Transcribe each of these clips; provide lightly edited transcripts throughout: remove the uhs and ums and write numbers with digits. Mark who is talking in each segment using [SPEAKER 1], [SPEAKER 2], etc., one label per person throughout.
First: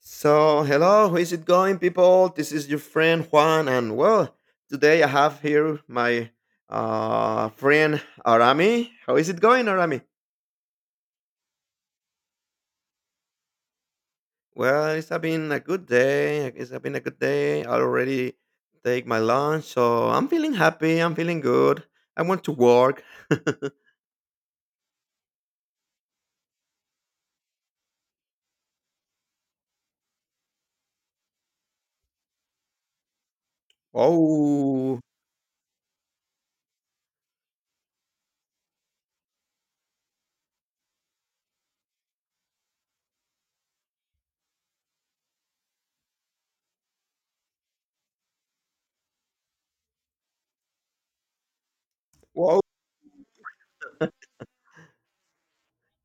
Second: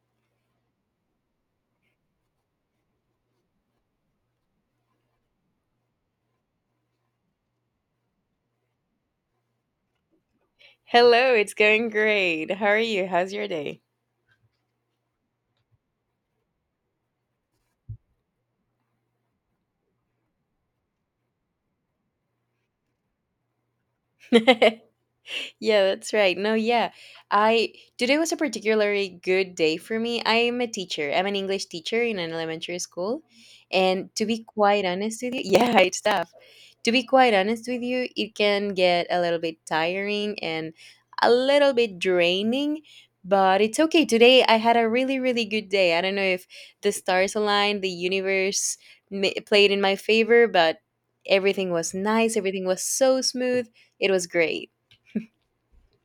[SPEAKER 1] So, hello, how is it going, people? This is your friend Juan, and well, today I have here my friend Arami. How is it going, Arami?
[SPEAKER 2] Hello, it's going great. How are you? How's your day?
[SPEAKER 1] Well, it's have been a good day. It's have been a good day. I already take my lunch, so I'm feeling happy. I'm feeling good. I want to work.
[SPEAKER 2] Yeah, that's right. No, yeah. I today was a particularly good day for me. I'm a teacher. I'm an English teacher in an elementary school. And to be quite
[SPEAKER 1] oh,
[SPEAKER 2] honest with you, yeah, it's tough. To be quite honest with you, it can get a little bit tiring and a little bit draining, but it's okay. Today I had a really, really good day. I don't know if the stars aligned, the universe played in my favor, but everything was nice.
[SPEAKER 1] wow,
[SPEAKER 2] Everything was so smooth. It was great.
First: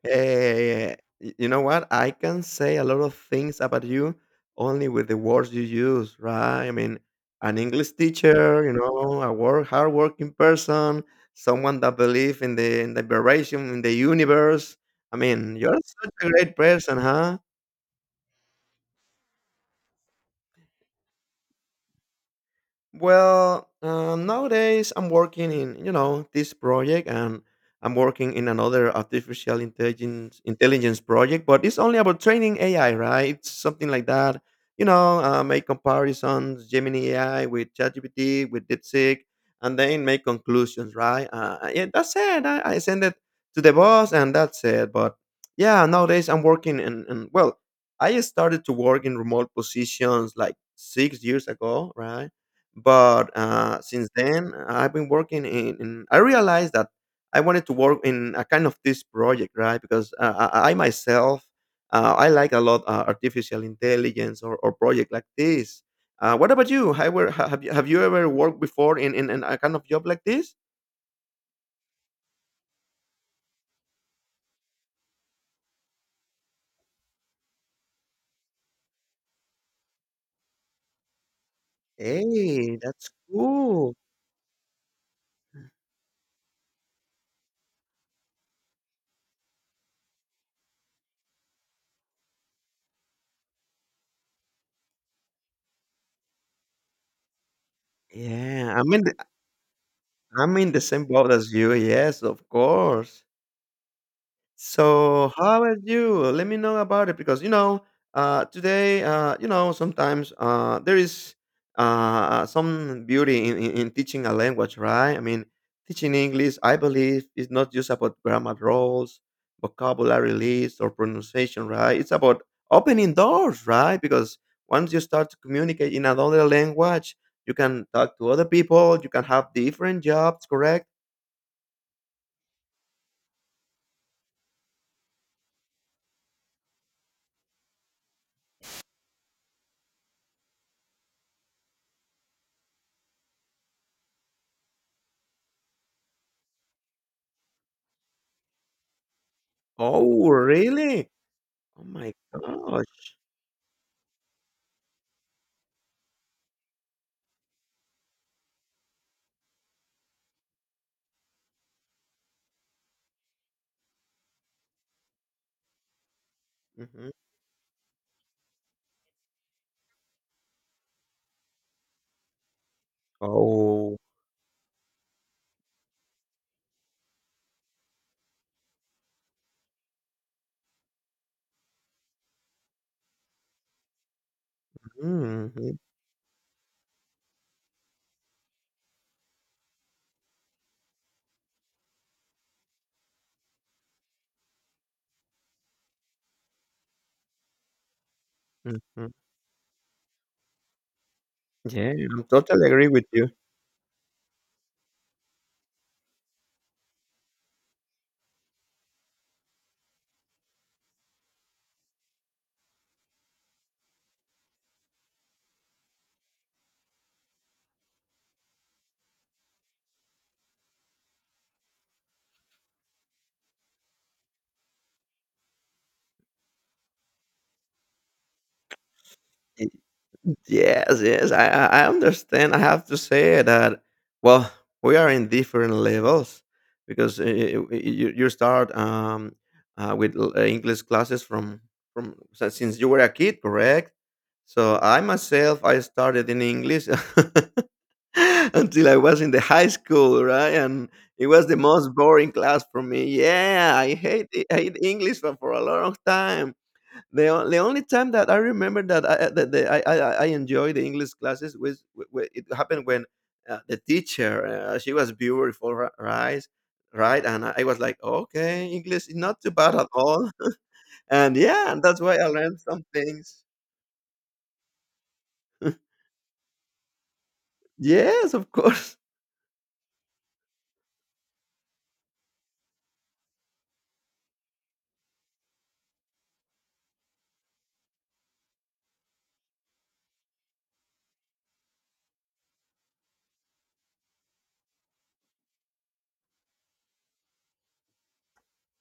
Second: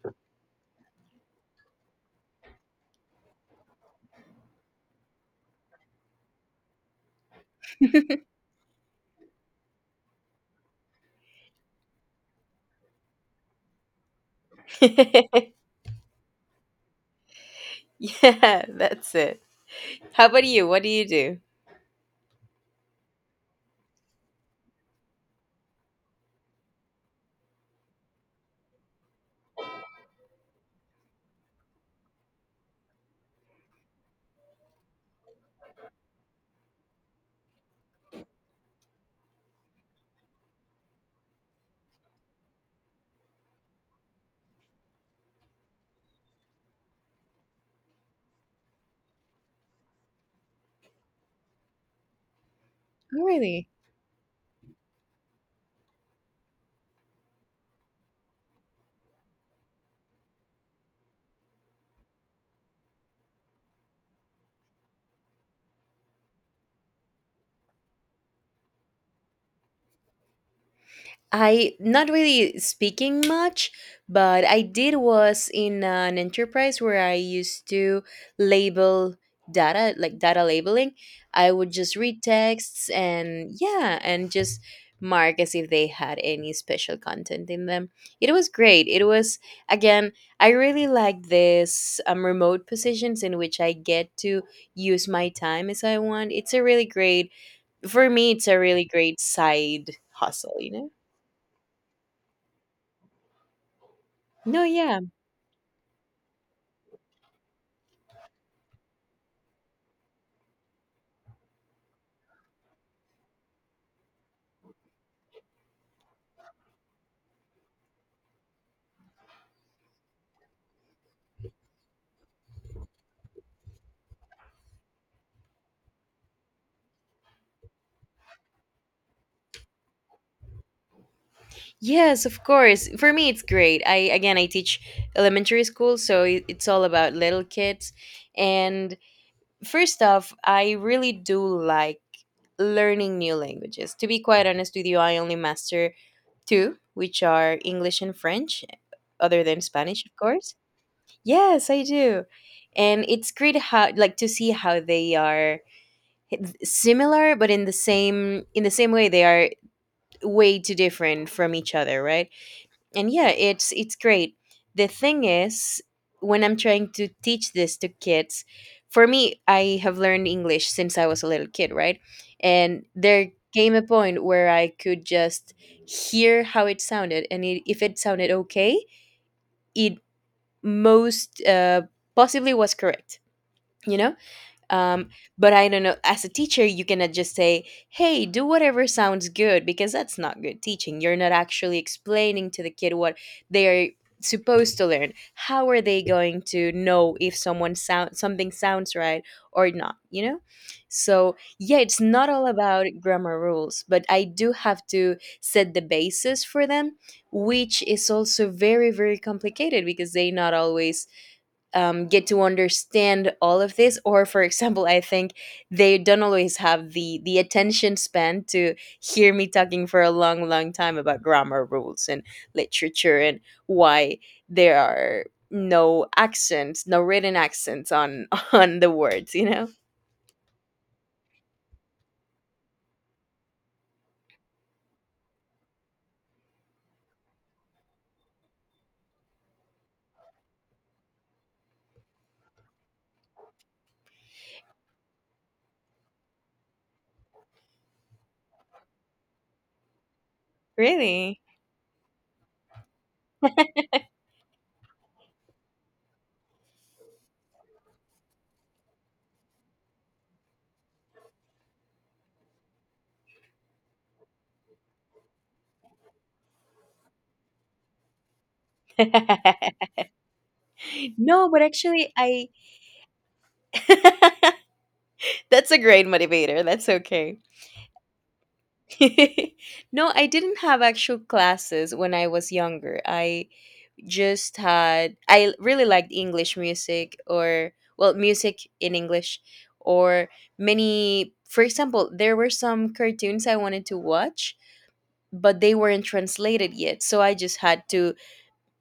[SPEAKER 1] Eh, y you know what? I can say a lot of things about you only with the words you use, right? I mean, an English teacher, you know, a work, hardworking person, someone that believes in the variation in the universe. I mean, you're such a great person, huh?
[SPEAKER 2] Yeah, that's it. How about you? What do you do?
[SPEAKER 1] Well, nowadays I'm working in you know this project, and I'm working in another artificial intelligence project. But it's only about training AI, right? It's something like that. You know, make comparisons, Gemini AI with ChatGPT, with DeepSeek, and then make conclusions, right? Yeah, that's it. I send it to the boss, and that's it. But yeah, nowadays I'm working, and well, I started to work in remote positions like 6 years ago, right?
[SPEAKER 2] Oh,
[SPEAKER 1] But
[SPEAKER 2] really?
[SPEAKER 1] since then, I've been working in. I realized that I wanted to work in a kind of this project, right? Because I myself, I like a lot artificial intelligence or project like this. What about you? Have you ever worked before in, in a kind of job like this?
[SPEAKER 2] I Not really speaking much, but I did was in an enterprise where I used to label data, like data labeling. I would just read
[SPEAKER 1] Hey,
[SPEAKER 2] texts
[SPEAKER 1] that's
[SPEAKER 2] and
[SPEAKER 1] cool.
[SPEAKER 2] yeah, and just mark as if they had any special content in them. It was great. It was again, I really like this remote positions in which I get to use my time as I want. It's a really great for me. It's a
[SPEAKER 1] Yeah,
[SPEAKER 2] really
[SPEAKER 1] I'm in the,
[SPEAKER 2] great side hustle.
[SPEAKER 1] I'm
[SPEAKER 2] You
[SPEAKER 1] in the
[SPEAKER 2] know.
[SPEAKER 1] same boat as you. Yes, of course.
[SPEAKER 2] No, yeah.
[SPEAKER 1] So how are you? Let me know about it because you know today you know sometimes there is some beauty in, in teaching a language, right? I mean, teaching English, I believe, is not just about grammar rules, vocabulary lists, or pronunciation, right? It's about opening doors, right? Because once you start to communicate in another language, you can talk to other people. You can have different jobs, correct?
[SPEAKER 2] Yes, of course. For me, it's great. I, again, I teach elementary school, so it's all about little kids. And first off, I really do like learning new languages. To be quite honest with you, I only master two, which are English and French, other than Spanish, of
[SPEAKER 1] Oh,
[SPEAKER 2] course.
[SPEAKER 1] really?
[SPEAKER 2] Yes, I
[SPEAKER 1] Oh my
[SPEAKER 2] do. And
[SPEAKER 1] gosh.
[SPEAKER 2] it's great how, like, to see how they are similar, but in the same way, they are way too different from each other, right? And yeah, it's great. The thing is, when I'm trying to
[SPEAKER 1] Mm-hmm.
[SPEAKER 2] teach this to kids, for me, I have learned English since I was a little kid, right? And there came a
[SPEAKER 1] Oh,
[SPEAKER 2] point where I could just hear how it sounded, and it, if it sounded okay, it most possibly was correct, you know um, but
[SPEAKER 1] mm,
[SPEAKER 2] I
[SPEAKER 1] mm,
[SPEAKER 2] don't know. As a teacher, you cannot just say, "Hey, do whatever sounds good," because that's not good teaching. You're not actually explaining to the kid what they are supposed to learn. How are they going to know if someone sound something
[SPEAKER 1] mm,
[SPEAKER 2] sounds
[SPEAKER 1] mm.
[SPEAKER 2] right or not? You know. So yeah,
[SPEAKER 1] Yeah,
[SPEAKER 2] it's
[SPEAKER 1] I'm
[SPEAKER 2] not all
[SPEAKER 1] totally
[SPEAKER 2] about
[SPEAKER 1] agree with you.
[SPEAKER 2] grammar rules, but I do have to set the basis for them, which is also very very complicated because they not always get to understand all of this. Or for example, I think they don't always have the attention span to hear me talking for a long long time about grammar rules and literature and why there are no accents, no written accents on on the words, you know?
[SPEAKER 1] Yes, yes, I understand. I have to say that, well, we are in different levels because you, you start English classes since you were a kid, correct? So I myself, I started in English until I was in the high school, right? And it
[SPEAKER 2] Really?
[SPEAKER 1] was the most boring class for me. Yeah, I hate English for a long time. The only time that I remember that I enjoyed the English classes was it happened when the teacher she was beautiful, right? Right, and I was like, okay, English is not too bad at all, and
[SPEAKER 2] No, but
[SPEAKER 1] yeah, and that's
[SPEAKER 2] actually
[SPEAKER 1] why I
[SPEAKER 2] I
[SPEAKER 1] learned some things.
[SPEAKER 2] that's a great motivator, that's okay.
[SPEAKER 1] Yes, of course.
[SPEAKER 2] No, I didn't have actual classes when I was younger. I just had I really liked English music, or well, music in English. Or many, for example, there were some cartoons I wanted to watch, but they weren't translated yet, so I just had to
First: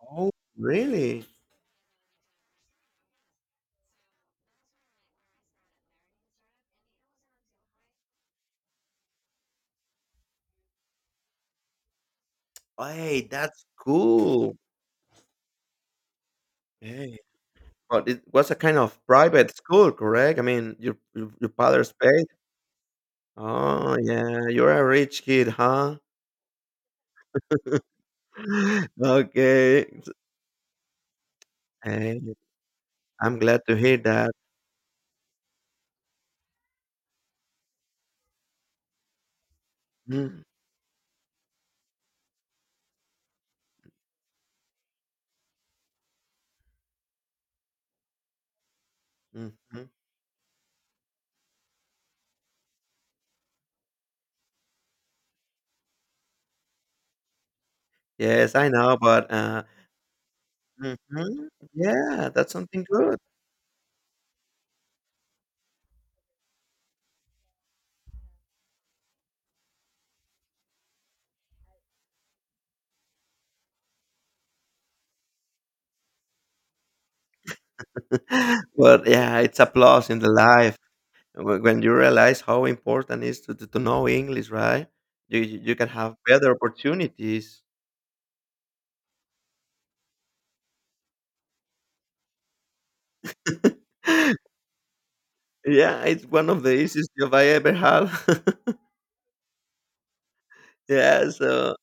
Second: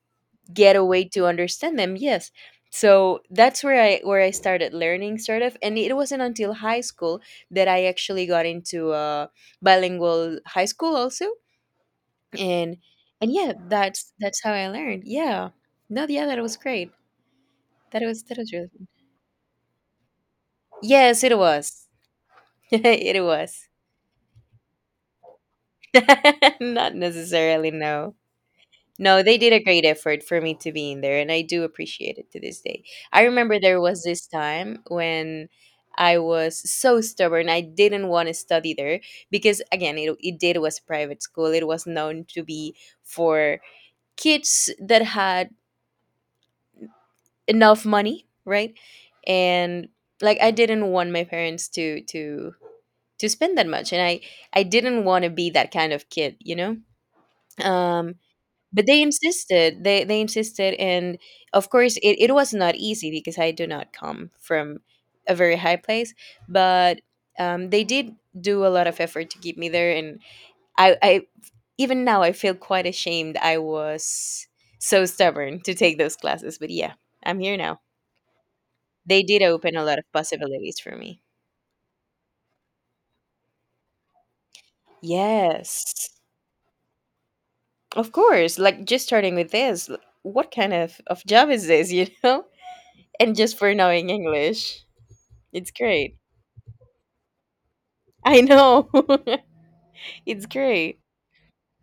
[SPEAKER 1] Oh,
[SPEAKER 2] get a way to
[SPEAKER 1] really?
[SPEAKER 2] understand them. Yes, so that's where I started learning, sort of. And it wasn't until high school that I actually got into a bilingual high school also. and
[SPEAKER 1] Hey,
[SPEAKER 2] and yeah,
[SPEAKER 1] that's
[SPEAKER 2] that's how
[SPEAKER 1] cool.
[SPEAKER 2] I learned. Yeah, no, yeah, that was great.
[SPEAKER 1] Okay, but it
[SPEAKER 2] That
[SPEAKER 1] was
[SPEAKER 2] was
[SPEAKER 1] a
[SPEAKER 2] really
[SPEAKER 1] kind
[SPEAKER 2] fun.
[SPEAKER 1] of private school, correct? I mean,
[SPEAKER 2] Yes, it
[SPEAKER 1] your
[SPEAKER 2] was.
[SPEAKER 1] father's paid?
[SPEAKER 2] It was.
[SPEAKER 1] Oh, yeah, you're a rich kid, huh?
[SPEAKER 2] Not necessarily, no. No, they did a great
[SPEAKER 1] Okay, s
[SPEAKER 2] effort for me to be in there, and I do appreciate
[SPEAKER 1] hey,
[SPEAKER 2] it to this day. I
[SPEAKER 1] I'm
[SPEAKER 2] remember
[SPEAKER 1] glad to
[SPEAKER 2] there
[SPEAKER 1] hear
[SPEAKER 2] was this
[SPEAKER 1] that.
[SPEAKER 2] time when I was so stubborn. I didn't want to study there because, again, it
[SPEAKER 1] Mm,
[SPEAKER 2] did was a private school. It was known to be for kids that had enough money, right?
[SPEAKER 1] mhm.
[SPEAKER 2] And like I didn't want my parents to to spend that much. And I didn't want to be that kind of kid, you know? Um
[SPEAKER 1] Yes, I
[SPEAKER 2] but
[SPEAKER 1] know,
[SPEAKER 2] they
[SPEAKER 1] but,
[SPEAKER 2] insisted. They insisted. And
[SPEAKER 1] mhm,
[SPEAKER 2] of course it,
[SPEAKER 1] yeah,
[SPEAKER 2] it
[SPEAKER 1] that's
[SPEAKER 2] was not
[SPEAKER 1] something
[SPEAKER 2] easy
[SPEAKER 1] good.
[SPEAKER 2] because I do not come from a very high place, but they did do a lot of effort to keep me there. And I even now I feel quite ashamed I was so stubborn to take those classes, but yeah, I'm here now.
[SPEAKER 1] But,
[SPEAKER 2] They
[SPEAKER 1] yeah,
[SPEAKER 2] did
[SPEAKER 1] it's a
[SPEAKER 2] open a lot of
[SPEAKER 1] plus in the life
[SPEAKER 2] possibilities for me.
[SPEAKER 1] when you realize how important it is to know English, right? You can
[SPEAKER 2] Yes,
[SPEAKER 1] have better opportunities.
[SPEAKER 2] of course. Like just starting with this, what kind of job is this, you know? And just for knowing English, it's
[SPEAKER 1] Yeah,
[SPEAKER 2] great.
[SPEAKER 1] it's one of the easiest job I ever had.
[SPEAKER 2] I know, it's great.
[SPEAKER 1] Yeah, so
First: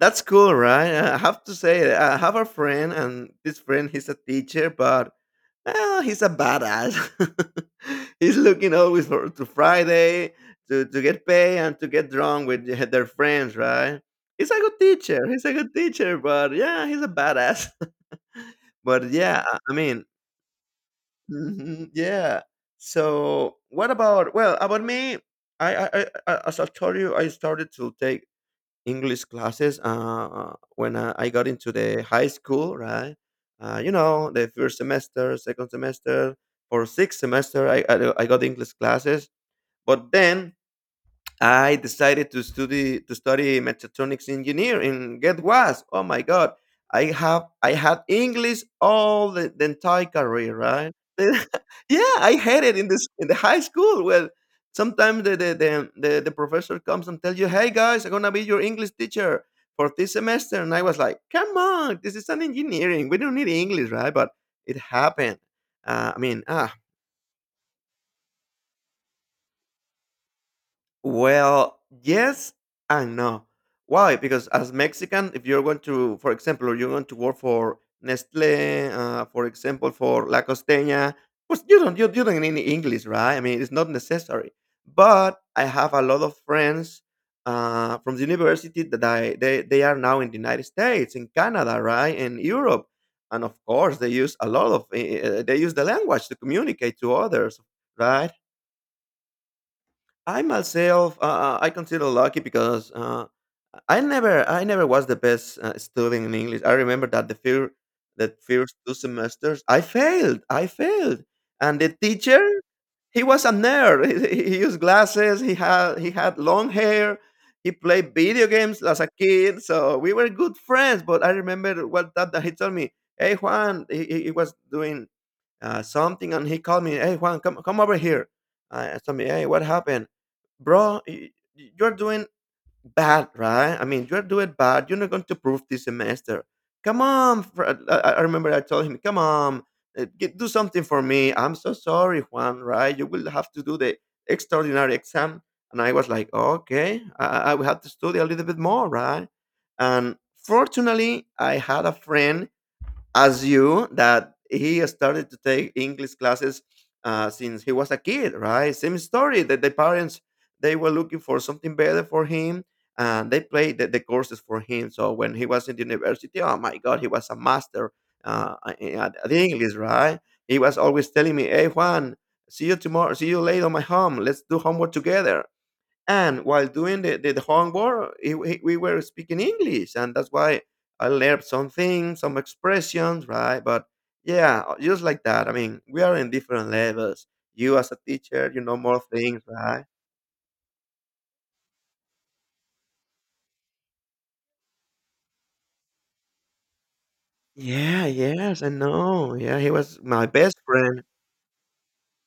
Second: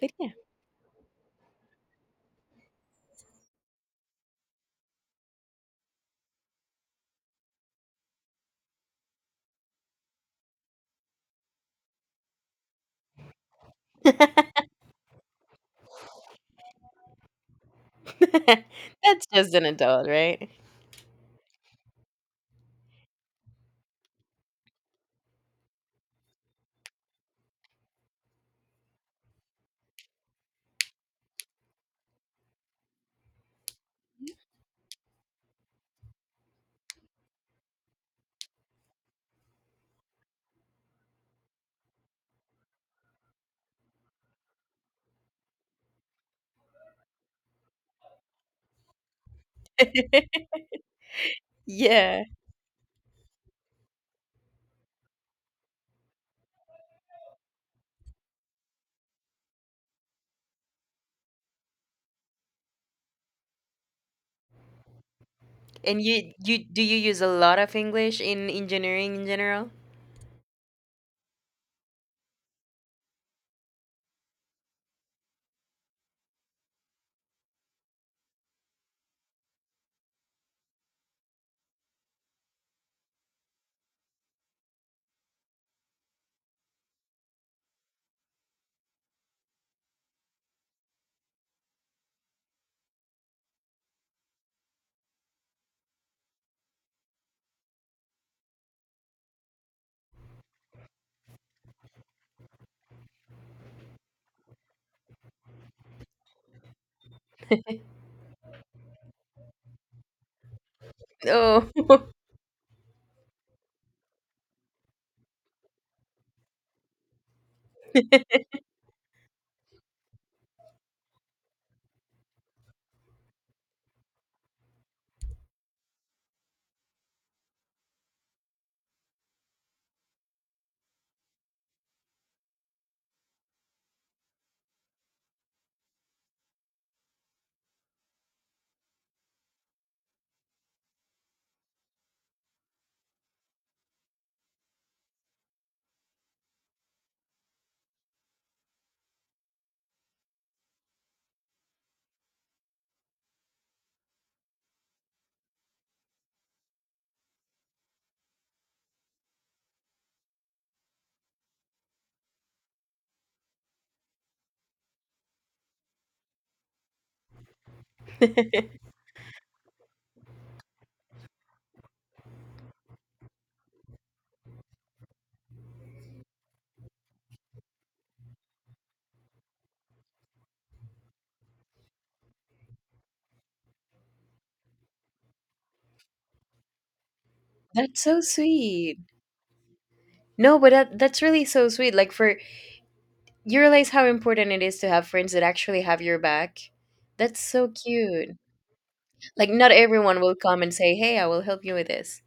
[SPEAKER 2] But
[SPEAKER 1] cool, right? I have to say, I have a friend, and this friend, he's a teacher, but well, he's a badass. he's looking always for to Friday to get paid and to get drunk with the- their friends, right? He's a good teacher. He's a good teacher, but yeah, he's a badass.
[SPEAKER 2] yeah,
[SPEAKER 1] but
[SPEAKER 2] that's
[SPEAKER 1] yeah,
[SPEAKER 2] just
[SPEAKER 1] I
[SPEAKER 2] an
[SPEAKER 1] I mean,
[SPEAKER 2] adult, right?
[SPEAKER 1] mhm, yeah. So what about well about me? As I told you, I started to take English classes. When I got into the high school, right? You know, the first semester, second semester, for sixth semester, I got English classes. But then I decided to study mechatronics engineer and get was oh my god I had English all the entire career right yeah
[SPEAKER 2] Yeah.
[SPEAKER 1] I had it in this in the high school well sometimes the professor comes and tells you hey guys I'm gonna be your English teacher for this semester and I was like come on this is an engineering we don't need English right but it happened
[SPEAKER 2] And
[SPEAKER 1] uh, I
[SPEAKER 2] you,
[SPEAKER 1] mean
[SPEAKER 2] you
[SPEAKER 1] ah
[SPEAKER 2] do you use a lot of English in engineering in general?
[SPEAKER 1] Well, yes and no. Why? Because as Mexican, if you're going to, for example, or you're going to work for Nestle, for example, for La Costeña, pues you don't need any English, right? I mean, it's not necessary. But I have a lot of friends from the university that I they are now in the United States, in Canada, right, and Europe, and of course they use a lot of they use the language to communicate to others, right? I myself, I consider lucky because I never was the best student in English. I remember that the fear, that first two semesters, I failed,
[SPEAKER 2] Oh,
[SPEAKER 1] and the teacher, he was a nerd. He, used glasses. He had long hair. He played video games as a kid, so we were good friends. But I remember that he told me, "Hey Juan, he was doing something, and he called me, "Hey Juan, come over here." I asked him, "Hey, what happened, bro? You're doing bad, right? I mean, you're doing bad. You're not going to prove this semester. Come on!" I remember I told him, "Come on, do something for me. I'm so sorry, Juan. Right? You will have to do the extraordinary exam." And I was like, "Okay, I will have to study a little bit more, right?" And fortunately, I had a friend as you that he started to take English classes since he was a kid, right? Same story that the parents they were looking for something better for him, and they played the courses for him. So when he was in the university, oh my God, he was a master at English, right? He was always telling me, "Hey Juan, see you tomorrow, see you later on my home. Let's do homework together." and while doing the homework it, we were speaking english and that's why I learned some things some expressions right but yeah just like that I mean we are in different levels you as a
[SPEAKER 2] that's so
[SPEAKER 1] teacher you know
[SPEAKER 2] sweet.
[SPEAKER 1] more things right
[SPEAKER 2] No, but that that's really so sweet. Like for you realize how important it is to have friends that actually have your back. That's so
[SPEAKER 1] yeah
[SPEAKER 2] cute.
[SPEAKER 1] yes I know
[SPEAKER 2] Like,
[SPEAKER 1] yeah
[SPEAKER 2] not
[SPEAKER 1] he was
[SPEAKER 2] everyone
[SPEAKER 1] my
[SPEAKER 2] will
[SPEAKER 1] best
[SPEAKER 2] come and say,
[SPEAKER 1] friend
[SPEAKER 2] "Hey, I will help you with this."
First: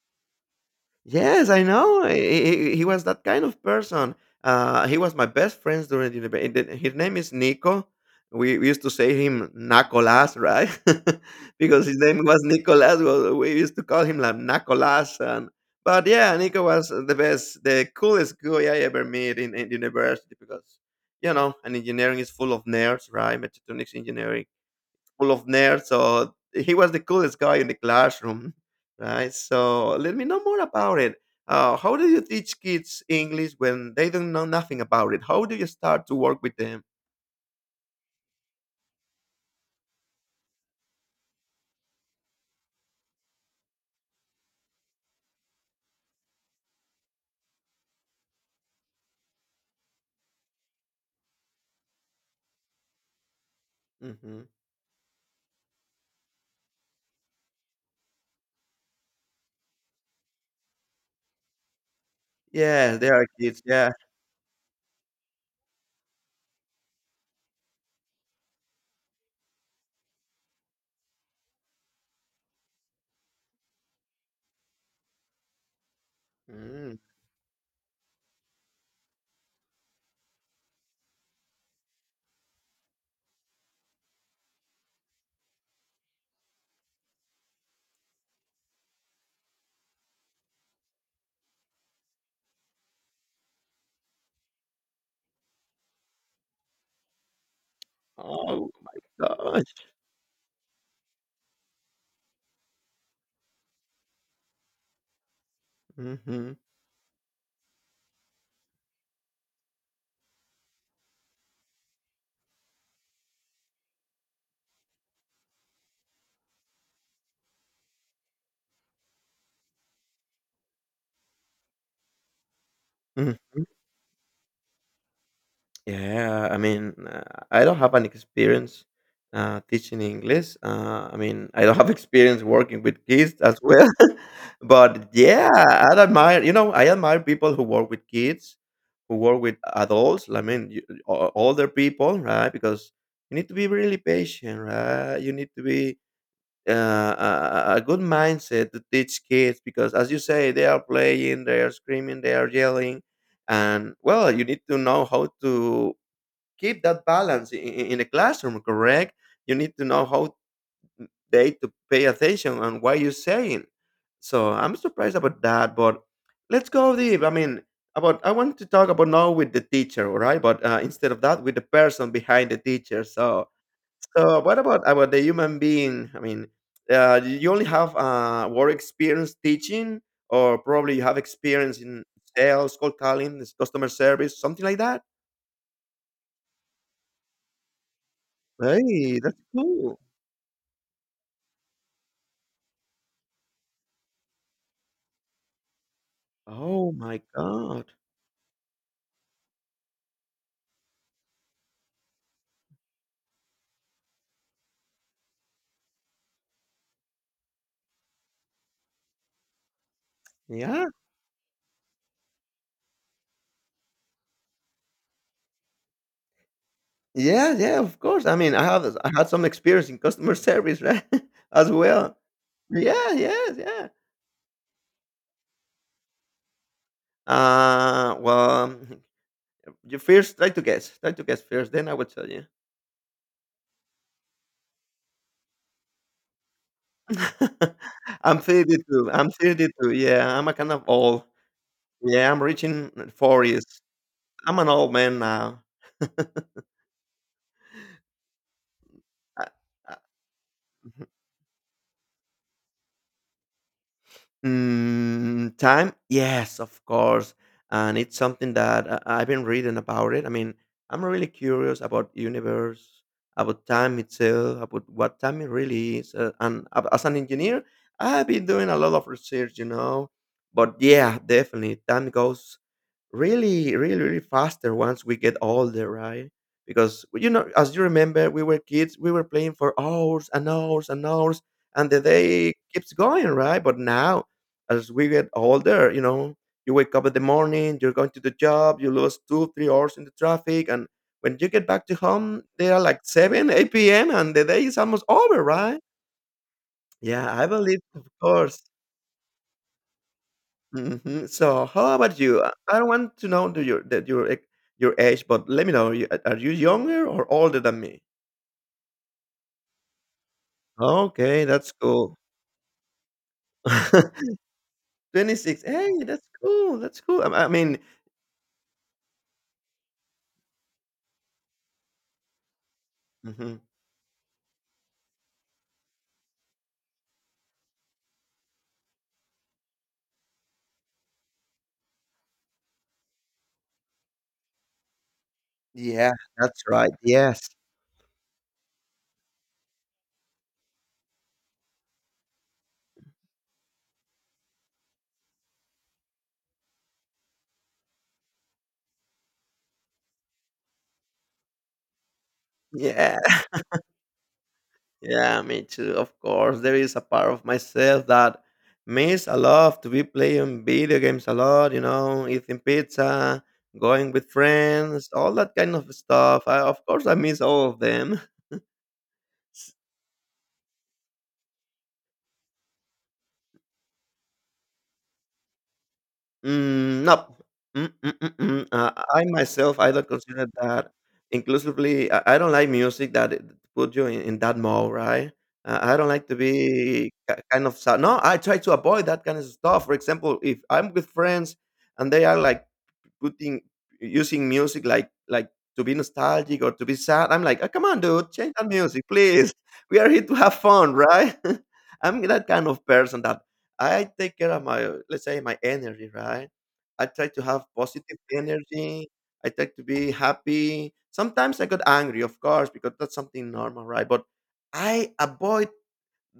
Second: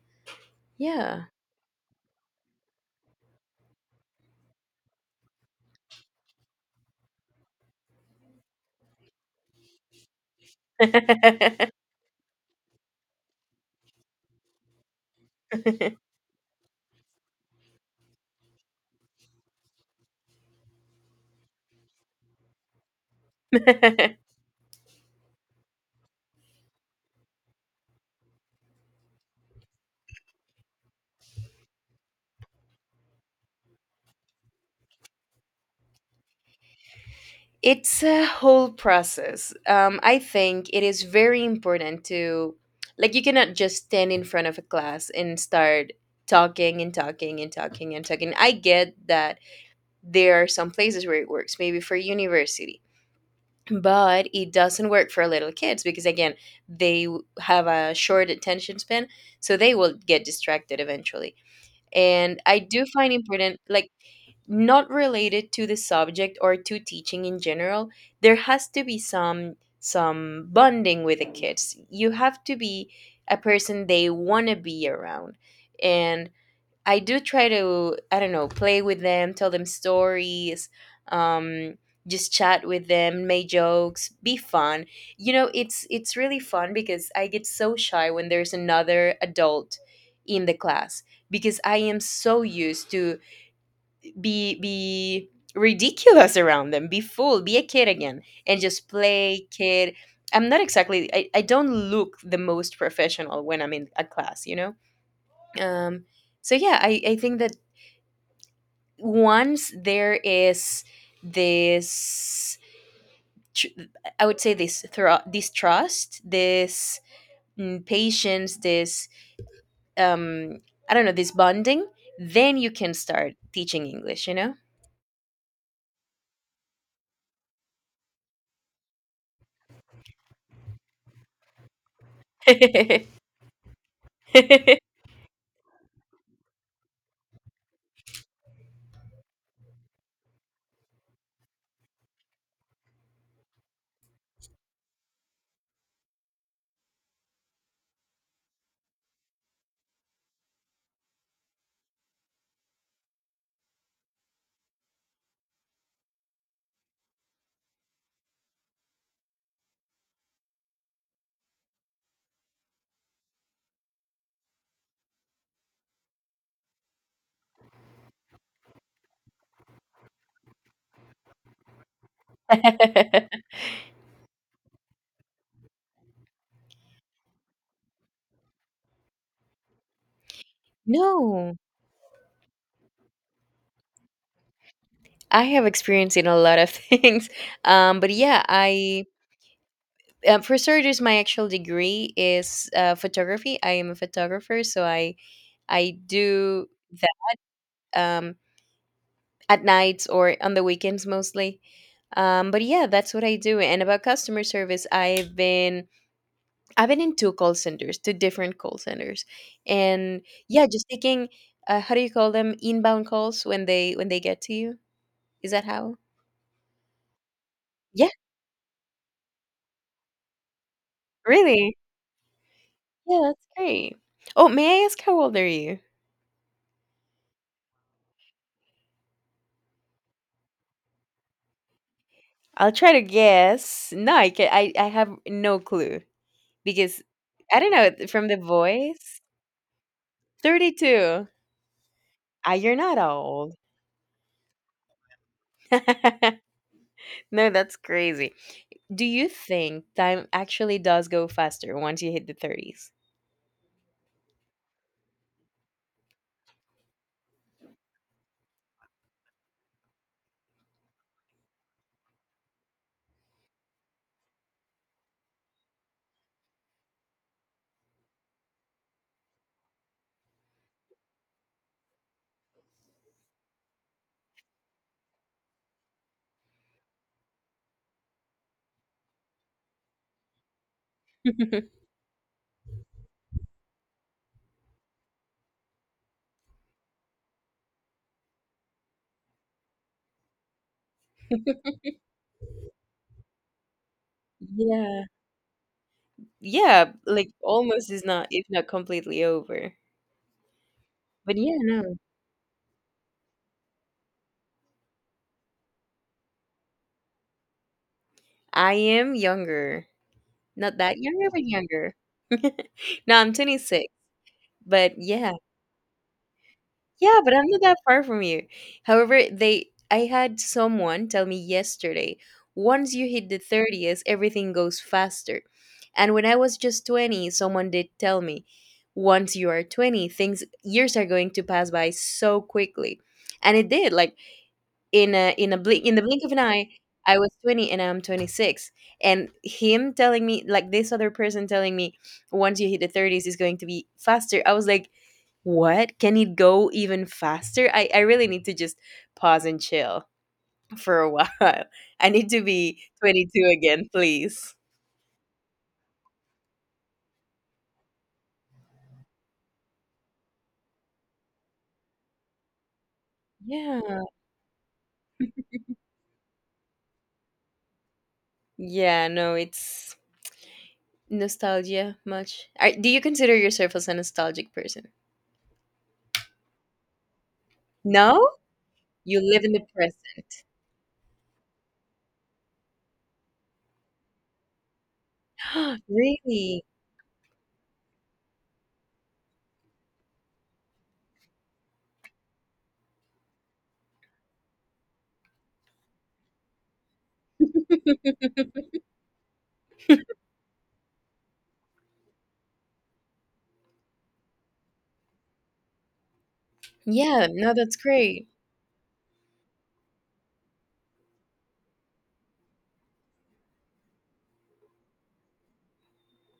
[SPEAKER 2] Yeah.
[SPEAKER 1] Yes, I know. He was that kind of person. He was my best friends during the university. His name is Nico. We used to say him Nacolas, right? because his name was Nicolas. Well, we used to call him like Nacolas. And, but yeah, Nico was the best, the coolest guy I ever met in university because, you know, an engineering is full of nerds, right? Mechatronics engineering full of nerds. So he was the coolest guy in the classroom, right? So let me know more about it. How do you teach kids English when they don't know nothing about it? How do you start to work with them?
[SPEAKER 2] It's a whole process. I think it is very important to, like, you cannot just stand in front of a class and start talking and talking and talking and talking. I get that there are some places where it works, maybe for university, but
[SPEAKER 1] Hmm
[SPEAKER 2] it doesn't work for little kids because again they have a short attention span, so they will get distracted eventually. And I do
[SPEAKER 1] Yeah, they
[SPEAKER 2] find
[SPEAKER 1] are
[SPEAKER 2] important,
[SPEAKER 1] kids.
[SPEAKER 2] like,
[SPEAKER 1] Yeah.
[SPEAKER 2] not related to the subject or to teaching in general, there has to be some bonding with the kids. You have to be a person they want to be around. And
[SPEAKER 1] Mm.
[SPEAKER 2] I do try to, I don't know, play with them, tell them stories, um, just chat with them, make jokes, be fun. You know, it's really fun because I get so shy when there's another adult in the class, because I am so used to be ridiculous around them, be full, be a kid again, and
[SPEAKER 1] Oh
[SPEAKER 2] just
[SPEAKER 1] my
[SPEAKER 2] play
[SPEAKER 1] gosh.
[SPEAKER 2] kid. I'm not exactly I don't look the most professional when I'm in a class, you know? Um
[SPEAKER 1] Hmm
[SPEAKER 2] so yeah, I think that once there is this tr- I would say this this trust, this patience, this um I don't know, this bonding, then you can start teaching English, you know?
[SPEAKER 1] Yeah, I mean, I don't have an experience teaching English. I mean, I don't have experience working with kids as well. But yeah, I admire, you know, I admire people who work with kids, who work with adults. I mean, you, older people, right? Because you need to be really patient, right? You need to be uh, a, a good mindset to teach kids because, as you say, they are playing, they are screaming, they are yelling and well you need to know how to keep that balance in a classroom, correct? You need to know how they to pay attention and what you're saying. So I'm surprised about that, but let's go deep. I mean, about I want to talk about now with the teacher, all right? But instead of that, with the person behind the teacher. So, so what about the human being? I mean, you only have work experience teaching, or probably you have
[SPEAKER 2] No,
[SPEAKER 1] experience in sales, cold calling, this customer service, something like that.
[SPEAKER 2] I have experience in a lot of things. But yeah I
[SPEAKER 1] Hey, that's cool.
[SPEAKER 2] for starters, my actual degree is photography. I am a photographer, so I do
[SPEAKER 1] Oh
[SPEAKER 2] that
[SPEAKER 1] my god.
[SPEAKER 2] um at nights or on the weekends mostly. But yeah, that's what I do. And about customer service, I've been in two call centers, two different call centers, and yeah, just
[SPEAKER 1] Yeah.
[SPEAKER 2] taking how do you call them, inbound calls, when they get to you? Is that how?
[SPEAKER 1] Yeah, yeah, of
[SPEAKER 2] Yeah,
[SPEAKER 1] course. I mean, I had some experience in customer service, right? As
[SPEAKER 2] really?
[SPEAKER 1] well. Yeah,
[SPEAKER 2] Yeah, that's
[SPEAKER 1] yes, yeah.
[SPEAKER 2] great. Oh, may I ask how old are you?
[SPEAKER 1] Well, you first try to guess. Try to guess first, then I will tell you.
[SPEAKER 2] I'll try to guess. No, I can, I have no clue because I don't know from the
[SPEAKER 1] I'm 32.
[SPEAKER 2] voice.
[SPEAKER 1] I'm 32. Yeah, I'm a
[SPEAKER 2] Thirty
[SPEAKER 1] kind of old.
[SPEAKER 2] two.
[SPEAKER 1] Yeah, I'm
[SPEAKER 2] Ah, you're
[SPEAKER 1] reaching
[SPEAKER 2] not old.
[SPEAKER 1] 40s. I'm an old man now.
[SPEAKER 2] No, that's crazy. Do you
[SPEAKER 1] I,
[SPEAKER 2] think
[SPEAKER 1] I,
[SPEAKER 2] time actually does go faster once you hit the 30s?
[SPEAKER 1] Time? Yes, of course. And it's something that I've been reading about it. I mean, I'm really curious about universe, about time itself, about what time it really is. And as an engineer, I've been doing a lot of research. But yeah, definitely, time goes really, really, really faster once we get older, right? Because well, as you remember, we were kids, we were playing for hours and hours and hours, and the day keeps going, right? But now, as we get older, you wake up in the morning, you're going to the job, you lose 2, 3 hours in the traffic, and when you get back to home, they are like 7, 8 p.m., and the day is
[SPEAKER 2] Yeah.
[SPEAKER 1] almost over, right?
[SPEAKER 2] Yeah, like
[SPEAKER 1] Yeah, I believe,
[SPEAKER 2] almost is
[SPEAKER 1] of
[SPEAKER 2] not if
[SPEAKER 1] course.
[SPEAKER 2] not completely over.
[SPEAKER 1] Mhm.
[SPEAKER 2] But yeah,
[SPEAKER 1] So, how
[SPEAKER 2] no.
[SPEAKER 1] about you? I don't want to know the, your that your ec- your age, but let me know. Are you younger or older than me?
[SPEAKER 2] I am younger. Not that younger, but
[SPEAKER 1] Okay, that's
[SPEAKER 2] younger.
[SPEAKER 1] cool.
[SPEAKER 2] No, I'm 26. But yeah,
[SPEAKER 1] 26. Hey, that's cool. That's
[SPEAKER 2] yeah,
[SPEAKER 1] cool.
[SPEAKER 2] but
[SPEAKER 1] I,
[SPEAKER 2] I'm
[SPEAKER 1] I
[SPEAKER 2] not that
[SPEAKER 1] mean,
[SPEAKER 2] far from you. However, they I had someone tell me yesterday, once you hit the
[SPEAKER 1] Mhm.
[SPEAKER 2] 30s, everything goes faster. And when I was just 20, someone did tell me, once you are 20, things years are going to pass by so quickly. And it did, like in a blink in the
[SPEAKER 1] Yeah,
[SPEAKER 2] blink of an
[SPEAKER 1] that's
[SPEAKER 2] eye,
[SPEAKER 1] right.
[SPEAKER 2] I was
[SPEAKER 1] Yes.
[SPEAKER 2] 20 and I'm 26. And him telling me, like this other person telling me, once you hit the 30s is going to be faster. I was like, what? Can it go even faster? I really need to just pause and chill for a while. I need to be
[SPEAKER 1] Yeah.
[SPEAKER 2] 22 again, please.
[SPEAKER 1] Yeah, me too. Of course, there is a part of myself that miss a lot to be playing video games a lot, eating pizza,
[SPEAKER 2] Yeah.
[SPEAKER 1] going with friends, all that kind of stuff. Of course, I miss all of them.
[SPEAKER 2] Yeah, no, it's nostalgia much. Are, do you consider yourself as a nostalgic person?
[SPEAKER 1] Mm, no. Mm, mm,
[SPEAKER 2] No?
[SPEAKER 1] mm, mm.
[SPEAKER 2] You
[SPEAKER 1] I
[SPEAKER 2] live in the
[SPEAKER 1] myself, I don't consider that inclusively. I don't like music that it put you in that mode, right?
[SPEAKER 2] present.
[SPEAKER 1] I don't like to
[SPEAKER 2] Really?
[SPEAKER 1] be kind of sad. No, I try to avoid that kind of stuff. For example, if I'm with friends and they are like putting using music like to be nostalgic or to be sad. I'm like, oh, come on, dude, change that music, please. We are here to have fun, right? I'm that kind of person that I take care of let's say, my energy, right? I
[SPEAKER 2] Yeah,
[SPEAKER 1] try to
[SPEAKER 2] no,
[SPEAKER 1] have
[SPEAKER 2] that's
[SPEAKER 1] positive
[SPEAKER 2] great.
[SPEAKER 1] energy. I try to be happy. Sometimes I got angry, of course, because that's something normal, right? But I avoid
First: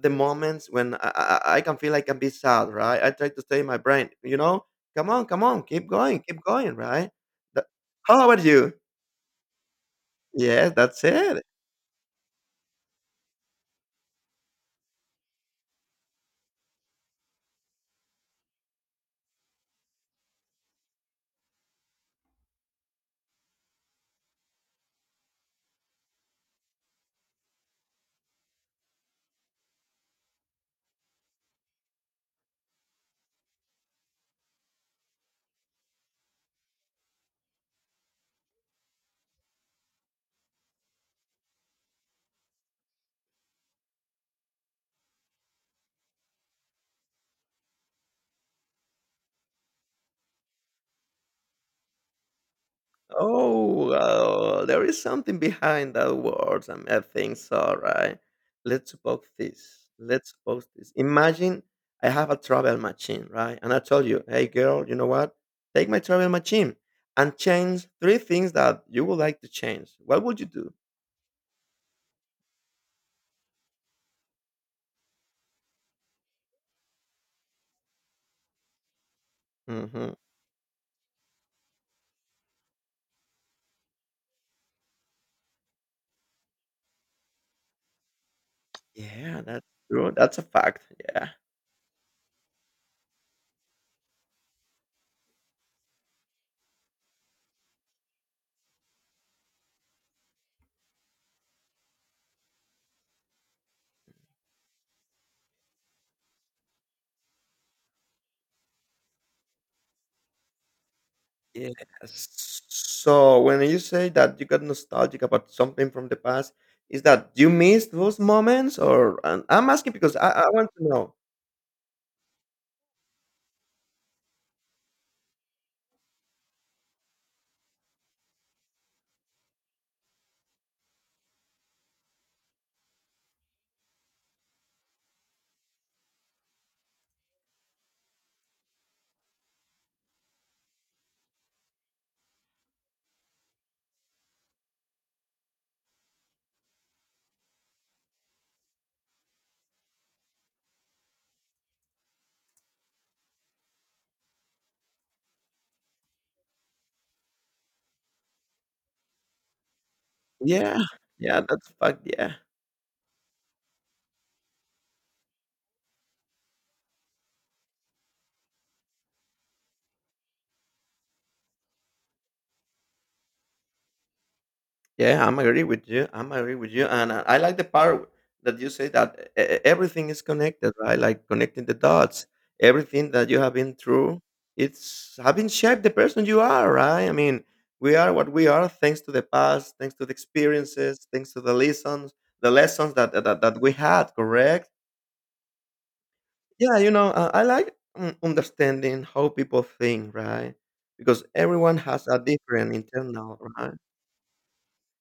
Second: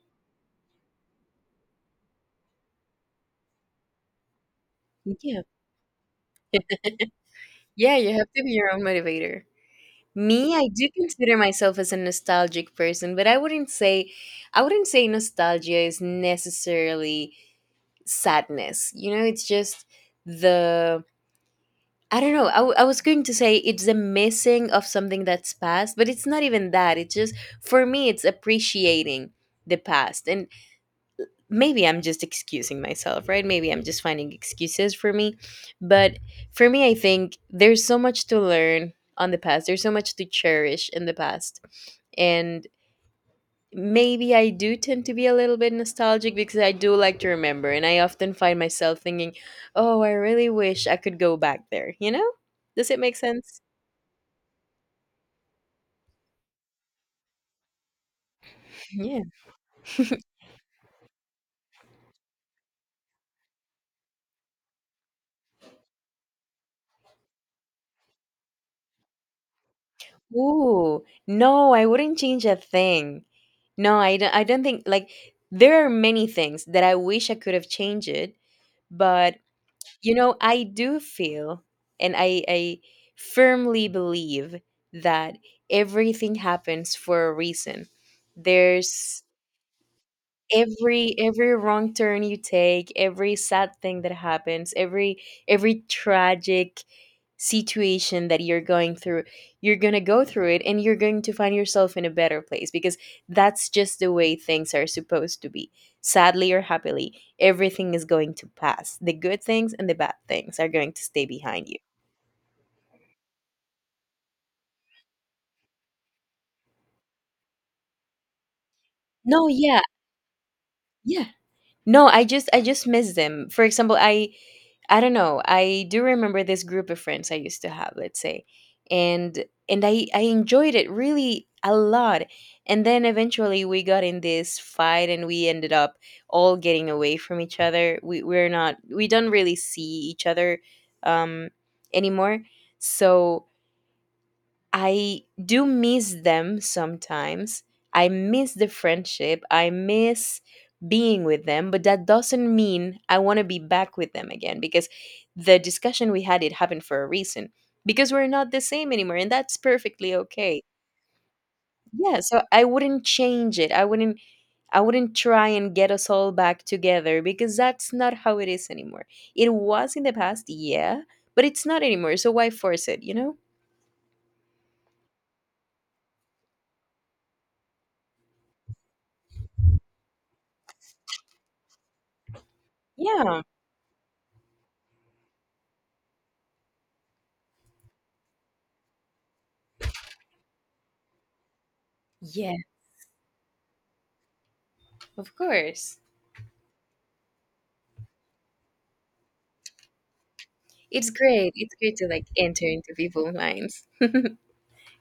[SPEAKER 1] the moments when I can feel I can be sad, right? I try to stay in my brain, come on,
[SPEAKER 2] Yeah.
[SPEAKER 1] come on, keep going, right? That,
[SPEAKER 2] Yeah, you have
[SPEAKER 1] how
[SPEAKER 2] to
[SPEAKER 1] about
[SPEAKER 2] be your
[SPEAKER 1] you?
[SPEAKER 2] own motivator. Me, I
[SPEAKER 1] Yes,
[SPEAKER 2] do
[SPEAKER 1] that's
[SPEAKER 2] consider
[SPEAKER 1] it.
[SPEAKER 2] myself as a nostalgic person, but I wouldn't say nostalgia is necessarily sadness. You know, it's just the I don't know. I was going to say it's the missing of something that's past, but it's not even that. It's just for me, it's appreciating the past. And maybe I'm just excusing myself, right? Maybe I'm just finding excuses for me. But for me, I think there's so much to learn on the past, there's so much to cherish in the past. And maybe I do tend to be a little bit nostalgic because I do like to remember. And I often find myself thinking, oh, I really wish I could go back there, you know? Does it make sense?
[SPEAKER 1] Oh, wow, there is something behind that words. And I think so, right? Let's
[SPEAKER 2] Yeah.
[SPEAKER 1] suppose this. Let's suppose this. Imagine I have a travel machine, right? And I told you, hey, girl, you know what? Take my travel machine and change three things that you would like to change. What would you do?
[SPEAKER 2] Ooh, no, I wouldn't change a thing. No, I don't think like there are many things that I wish I could have changed it, but
[SPEAKER 1] Mhm.
[SPEAKER 2] I do feel and I firmly believe that everything happens for a reason. There's
[SPEAKER 1] Yeah, that's true. That's a fact. Yeah.
[SPEAKER 2] every wrong turn you take, every sad thing that happens, every tragic situation that you're going through. You're going to go through it and you're going to find yourself in a better place because that's just the way things are supposed to be. Sadly or happily, everything is going to pass. The good things and the bad things are going to stay behind
[SPEAKER 1] Yes.
[SPEAKER 2] you.
[SPEAKER 1] So when you say that you got nostalgic about something from the past, is that you miss those moments, or and
[SPEAKER 2] No,
[SPEAKER 1] I'm
[SPEAKER 2] yeah,
[SPEAKER 1] asking because I want to know.
[SPEAKER 2] yeah, no, I just miss them. For example, I don't know. I do remember this group of friends I used to have, let's say. And I enjoyed it really a lot. And then eventually we got in this fight and we ended up all getting away from each other. We we're not we don't really see each other um anymore. So I do miss them sometimes. I miss the friendship. I miss being with them, but that doesn't mean I want to be back with them again because the discussion we had, it happened for a reason, because we're not the same anymore and that's perfectly okay.
[SPEAKER 1] Yeah. Yeah, that's a fact.
[SPEAKER 2] Yeah,
[SPEAKER 1] Yeah.
[SPEAKER 2] so I wouldn't change it. I wouldn't try and get us all back together because that's not how it is anymore. It was in the past, yeah, but it's not anymore. So why force it, you know?
[SPEAKER 1] Yeah, I'm agree with you. I'm agree with you, and I like the part that you say that everything is connected. Right, like connecting the dots. Everything that you have been through, it's having shaped the person you are. Right. I mean, we are what we are thanks to the past, thanks to the experiences, thanks to the
[SPEAKER 2] Yeah.
[SPEAKER 1] lessons that we had. Correct.
[SPEAKER 2] Of course.
[SPEAKER 1] Yeah, I like understanding how people think. Right,
[SPEAKER 2] It's
[SPEAKER 1] because
[SPEAKER 2] great. It's
[SPEAKER 1] everyone
[SPEAKER 2] great to
[SPEAKER 1] has a
[SPEAKER 2] like enter
[SPEAKER 1] different
[SPEAKER 2] into people's
[SPEAKER 1] internal. Right.
[SPEAKER 2] minds.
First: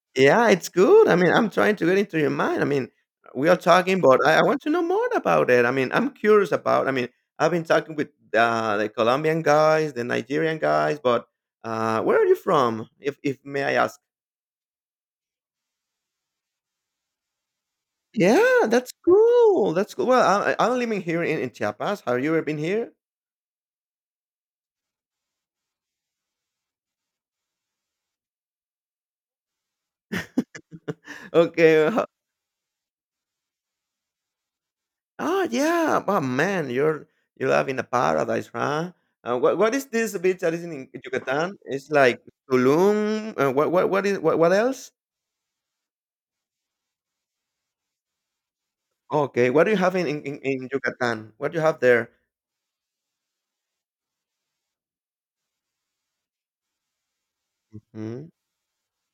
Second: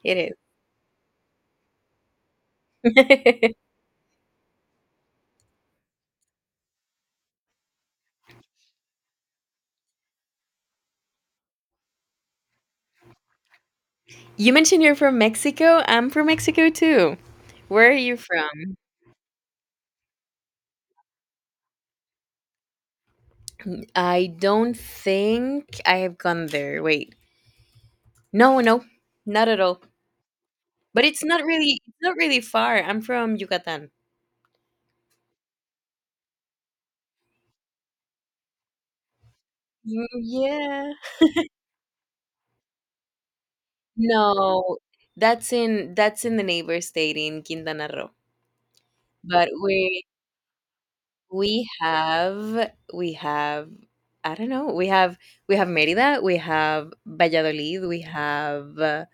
[SPEAKER 2] It
[SPEAKER 1] Yeah, it's good. I mean, I'm trying to get into your mind. I mean, we
[SPEAKER 2] is.
[SPEAKER 1] are talking, but I want to know more about it. I mean, I'm curious about. I mean, I've been talking with the Colombian guys, the Nigerian guys, but where are you from, if may I ask?
[SPEAKER 2] You mentioned you're from Mexico. I'm from Mexico too. Where are you
[SPEAKER 1] Yeah,
[SPEAKER 2] from?
[SPEAKER 1] that's cool. That's cool. Well, I'm living here in Chiapas. Have you ever been here?
[SPEAKER 2] I don't think I have gone there. Wait. No, no. Not at all. But it's not really
[SPEAKER 1] Okay.
[SPEAKER 2] it's not really far. I'm from Yucatan.
[SPEAKER 1] Oh, yeah. Oh, man, you live in a paradise, huh? What is
[SPEAKER 2] Mm,
[SPEAKER 1] this beach that is in
[SPEAKER 2] yeah.
[SPEAKER 1] Yucatan? It's like Tulum. What
[SPEAKER 2] No.
[SPEAKER 1] else?
[SPEAKER 2] That's in the neighbor state in Quintana Roo. But
[SPEAKER 1] Okay, what do you have
[SPEAKER 2] we
[SPEAKER 1] in Yucatan? What do you
[SPEAKER 2] We
[SPEAKER 1] have there?
[SPEAKER 2] have we have I don't know. We have Mérida, we have Valladolid, we
[SPEAKER 1] Mm.
[SPEAKER 2] have uh,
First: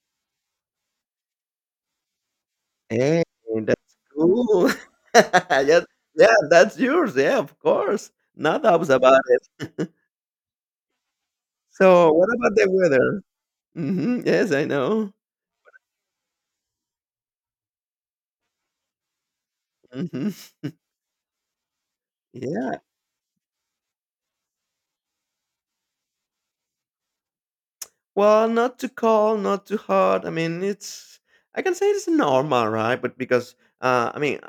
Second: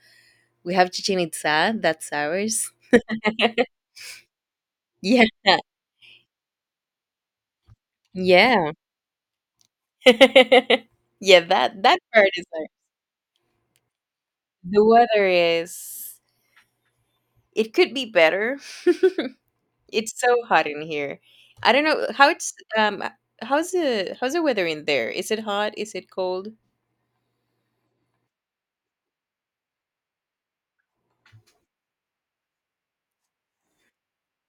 [SPEAKER 2] we have Chichen Itza. That's ours.
[SPEAKER 1] Hey, that's cool.
[SPEAKER 2] Yeah, yeah,
[SPEAKER 1] Yeah, yeah, that's yours. Yeah, of course. No doubts about it.
[SPEAKER 2] yeah. That
[SPEAKER 1] So what
[SPEAKER 2] part is
[SPEAKER 1] about
[SPEAKER 2] like
[SPEAKER 1] the weather? Mhm, yes, I
[SPEAKER 2] the
[SPEAKER 1] know.
[SPEAKER 2] weather is. It could be better. It's so
[SPEAKER 1] Mhm.
[SPEAKER 2] hot in here. I don't know how it's
[SPEAKER 1] Yeah.
[SPEAKER 2] um how's the how's the weather in there? Is it hot? Is it cold?
[SPEAKER 1] Well, not too cold, not too hot. I mean, it's I can say it's normal, right? But because, I mean,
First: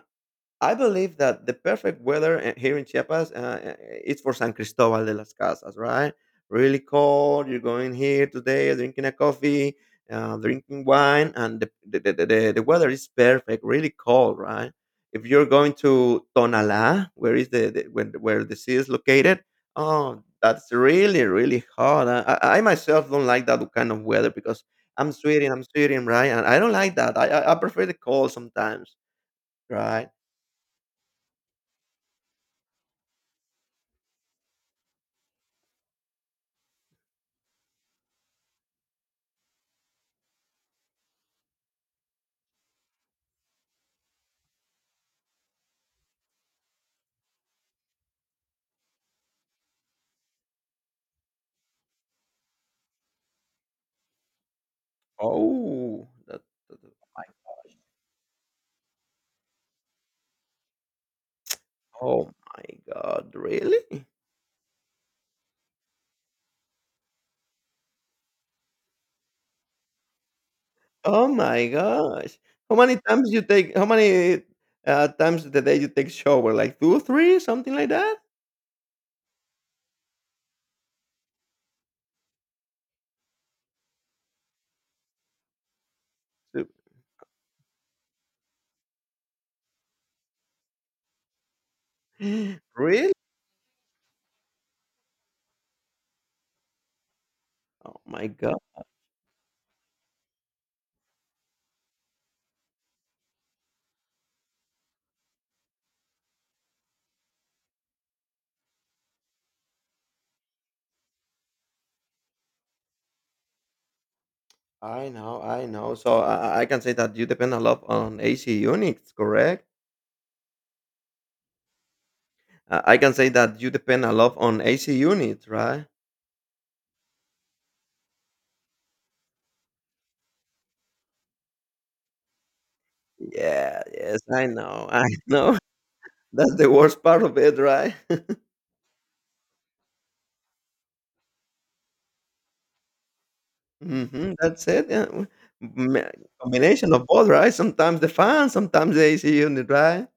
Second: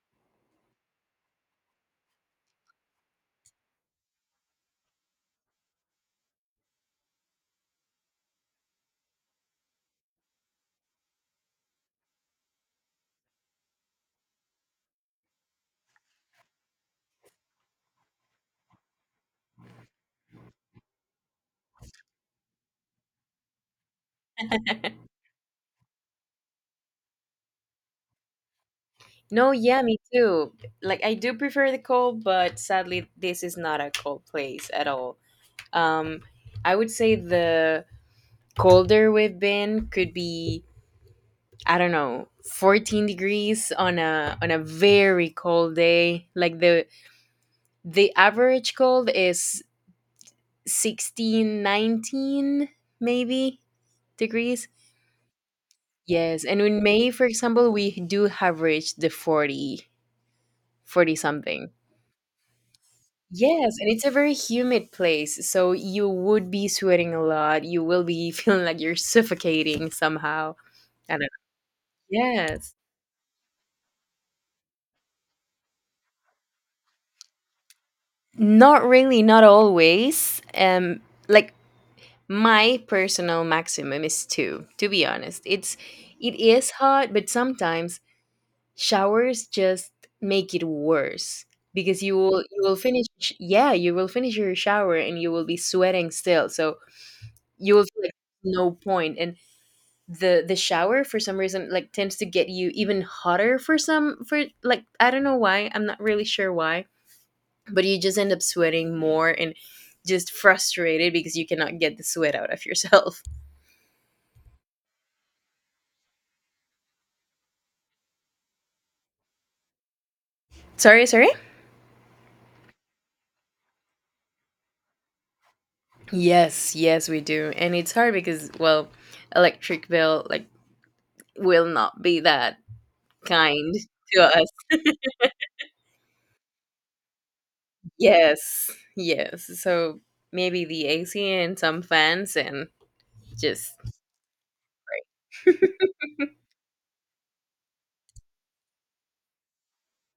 [SPEAKER 1] I believe that the perfect weather here in Chiapas is for San Cristobal de las Casas, right? Really cold. You're going here today, drinking a coffee, drinking wine, and the weather is perfect. Really cold, right? If you're going to Tonalá, where is the when, where the sea is located, oh, that's really really hot. I myself don't like that kind of weather because I'm sweating, right? And I don't like that. I prefer the cold sometimes,
[SPEAKER 2] No, yeah, me
[SPEAKER 1] right?
[SPEAKER 2] too. Like I do prefer the cold, but sadly this is not a cold place at all. Um I would say the colder we've been could be, I don't know, 14 degrees on a very cold day. Like the average cold is 16, 19 maybe degrees.
[SPEAKER 1] Oh, that
[SPEAKER 2] Yes, and in May for example, we do have reached the 40 40 something.
[SPEAKER 1] oh my god,
[SPEAKER 2] Yes, and it's
[SPEAKER 1] really?
[SPEAKER 2] a very humid place, so you would be sweating a lot. You will be feeling like you're suffocating somehow. I don't
[SPEAKER 1] Oh
[SPEAKER 2] know.
[SPEAKER 1] my gosh.
[SPEAKER 2] Yes.
[SPEAKER 1] How many times the day you take shower? Like two, three, something like that?
[SPEAKER 2] Not really, not always. Like my personal maximum is two, to be honest. It's it
[SPEAKER 1] Two-
[SPEAKER 2] is hot, but sometimes showers just make it worse because you will you will finish.
[SPEAKER 1] Really?
[SPEAKER 2] Yeah, you will finish your shower and you will be sweating still. So you will
[SPEAKER 1] Oh
[SPEAKER 2] feel like
[SPEAKER 1] my god.
[SPEAKER 2] no point and the shower for some reason like tends to get you even hotter, for some, for like, I don't know why, I'm not really sure why, but you just end up sweating more and just frustrated because you cannot get the sweat out of yourself.
[SPEAKER 1] I know, I know. So I can say that you depend a lot on AC units, correct?
[SPEAKER 2] Sorry, sorry?
[SPEAKER 1] I can say that you depend a lot on AC units, right?
[SPEAKER 2] Yes, yes we do. And it's hard because, well, electric bill like will not be that kind
[SPEAKER 1] Yeah,
[SPEAKER 2] to
[SPEAKER 1] yes,
[SPEAKER 2] us.
[SPEAKER 1] I know, I know. That's the worst part of it, right?
[SPEAKER 2] Yes. Yes. So maybe the AC and some fans and just,
[SPEAKER 1] Mhm, that's it, yeah, m- combination of both, right? Sometimes the fans, sometimes they see you in the drive.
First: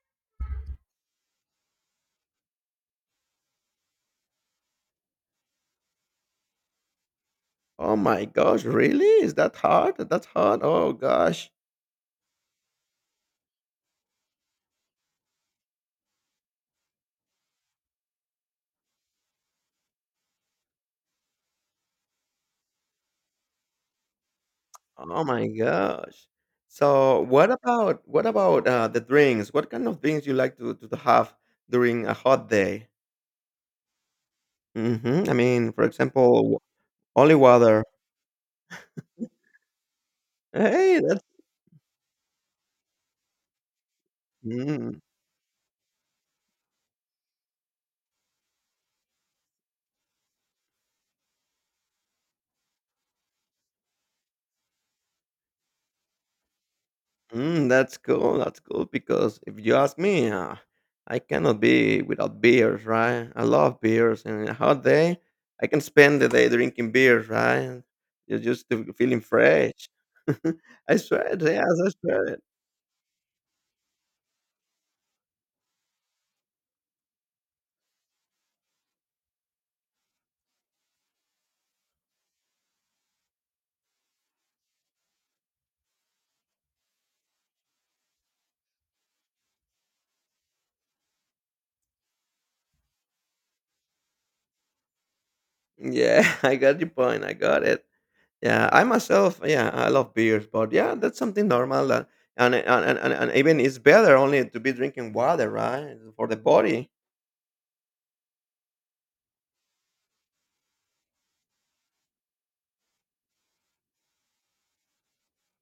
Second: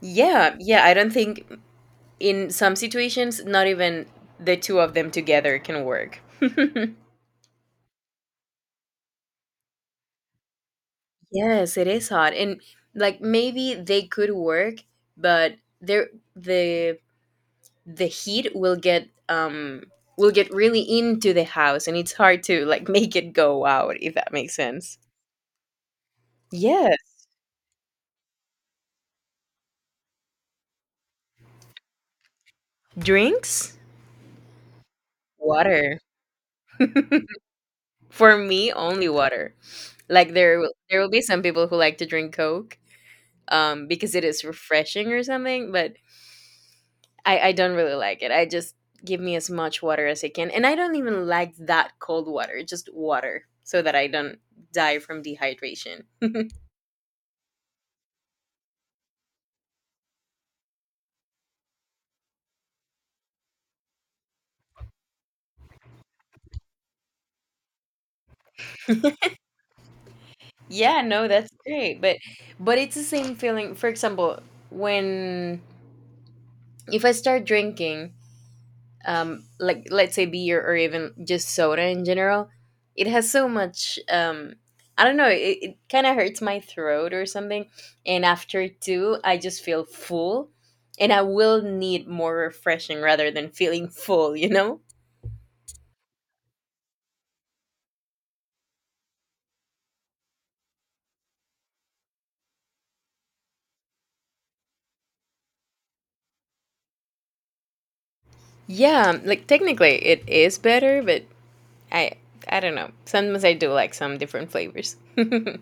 [SPEAKER 2] yeah, yeah, I don't think in some situations not even the two of them together can work.
[SPEAKER 1] "Oh my gosh, really? Is that hard? That's hard? Oh gosh.
[SPEAKER 2] Yes, it is hot and like maybe they could work but there the the heat will get really into the house and it's hard to like make it go out, if that makes sense.
[SPEAKER 1] Oh my gosh."
[SPEAKER 2] Yes.
[SPEAKER 1] So, what about, the drinks? What kind of drinks you like to have during a hot day?
[SPEAKER 2] Drinks.
[SPEAKER 1] Mhm, I mean, for
[SPEAKER 2] Water.
[SPEAKER 1] example, w only water.
[SPEAKER 2] For me only water. Like there will- there
[SPEAKER 1] Hey,
[SPEAKER 2] will be
[SPEAKER 1] that's
[SPEAKER 2] some people who like to drink coke because it is
[SPEAKER 1] mm.
[SPEAKER 2] refreshing or something, but I don't really like it. I just give me as much water as I can. And I don't even like that cold water, just water, so that I don't die from dehydration.
[SPEAKER 1] Mm, that's cool. That's cool because if you ask me, I cannot be without beers, right? I love beers, and in a hot day, I can spend the day drinking beers, right? You're just feeling fresh. I
[SPEAKER 2] Yeah,
[SPEAKER 1] swear
[SPEAKER 2] no,
[SPEAKER 1] it.
[SPEAKER 2] that's
[SPEAKER 1] Yes, I
[SPEAKER 2] great. But
[SPEAKER 1] swear it.
[SPEAKER 2] but it's the same feeling. For example, when if I start drinking, like let's say beer or even just soda in general, it has so much. I don't know. It kind of hurts my throat or something, and after two, I just feel full, and I will need more refreshing rather than feeling full. You know?
[SPEAKER 1] Yeah, I got your point. I got it. Yeah, I myself, yeah, I love beers, but yeah, that's something normal. That, and even it's better only to be drinking water, right? For the body.
[SPEAKER 2] Yeah. Like technically, it is better, but I I don't know. Sometimes I do like some different flavors. Yeah.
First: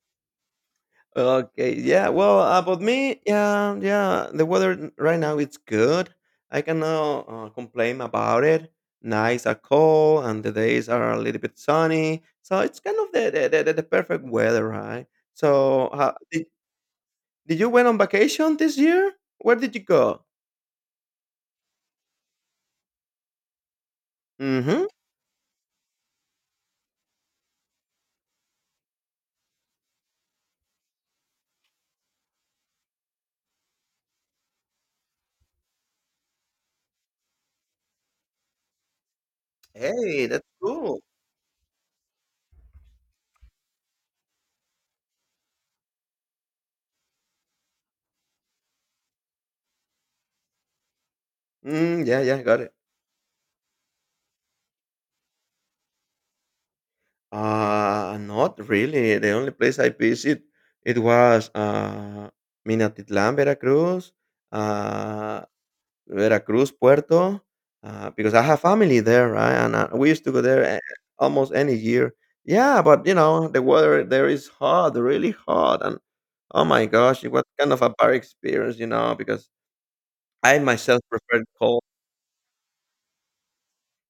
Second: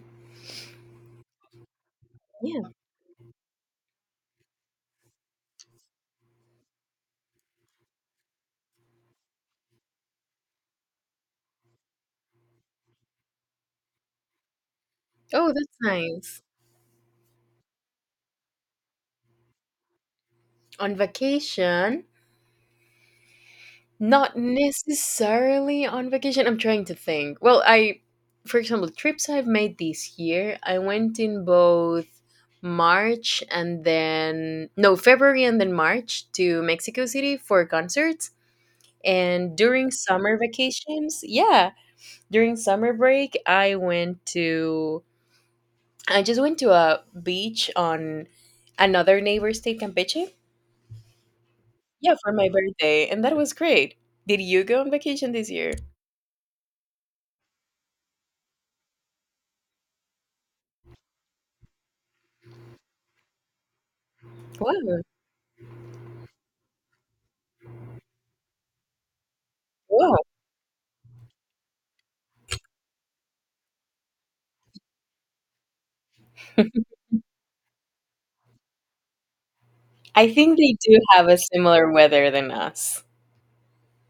[SPEAKER 1] Okay, yeah. Well, about me, yeah, yeah. The weather right now it's good. I cannot complain about it. Nights are cold and the days are a little bit sunny, so it's kind of the perfect weather, right?
[SPEAKER 2] Oh, that's
[SPEAKER 1] So,
[SPEAKER 2] nice.
[SPEAKER 1] did you went on vacation this year? Where did you go?
[SPEAKER 2] On vacation, not
[SPEAKER 1] Mm-hmm.
[SPEAKER 2] necessarily on vacation. I'm trying to think. Well, for example, trips I've made this year, I went in both March and then, no, February and then March to Mexico City for concerts. And during
[SPEAKER 1] Hey,
[SPEAKER 2] summer
[SPEAKER 1] that's cool.
[SPEAKER 2] vacations, yeah, during summer break, I just went to a beach on another neighbor state, Campeche.
[SPEAKER 1] Mm,
[SPEAKER 2] Yeah,
[SPEAKER 1] yeah,
[SPEAKER 2] for
[SPEAKER 1] yeah,
[SPEAKER 2] my
[SPEAKER 1] got it.
[SPEAKER 2] birthday. And that was great. Did you go on vacation this year?
[SPEAKER 1] Not really. The only place I visit it was Minatitlán, Veracruz,
[SPEAKER 2] Wow.
[SPEAKER 1] uh, Veracruz, Puerto, because I have family there, right? And we
[SPEAKER 2] Oh,
[SPEAKER 1] used to go there almost any year. Yeah, but you know the weather there is hot, really hot, and oh my gosh, it was kind of a bad experience, because
[SPEAKER 2] I think
[SPEAKER 1] I
[SPEAKER 2] they do
[SPEAKER 1] myself
[SPEAKER 2] have a
[SPEAKER 1] preferred cold.
[SPEAKER 2] similar weather than us.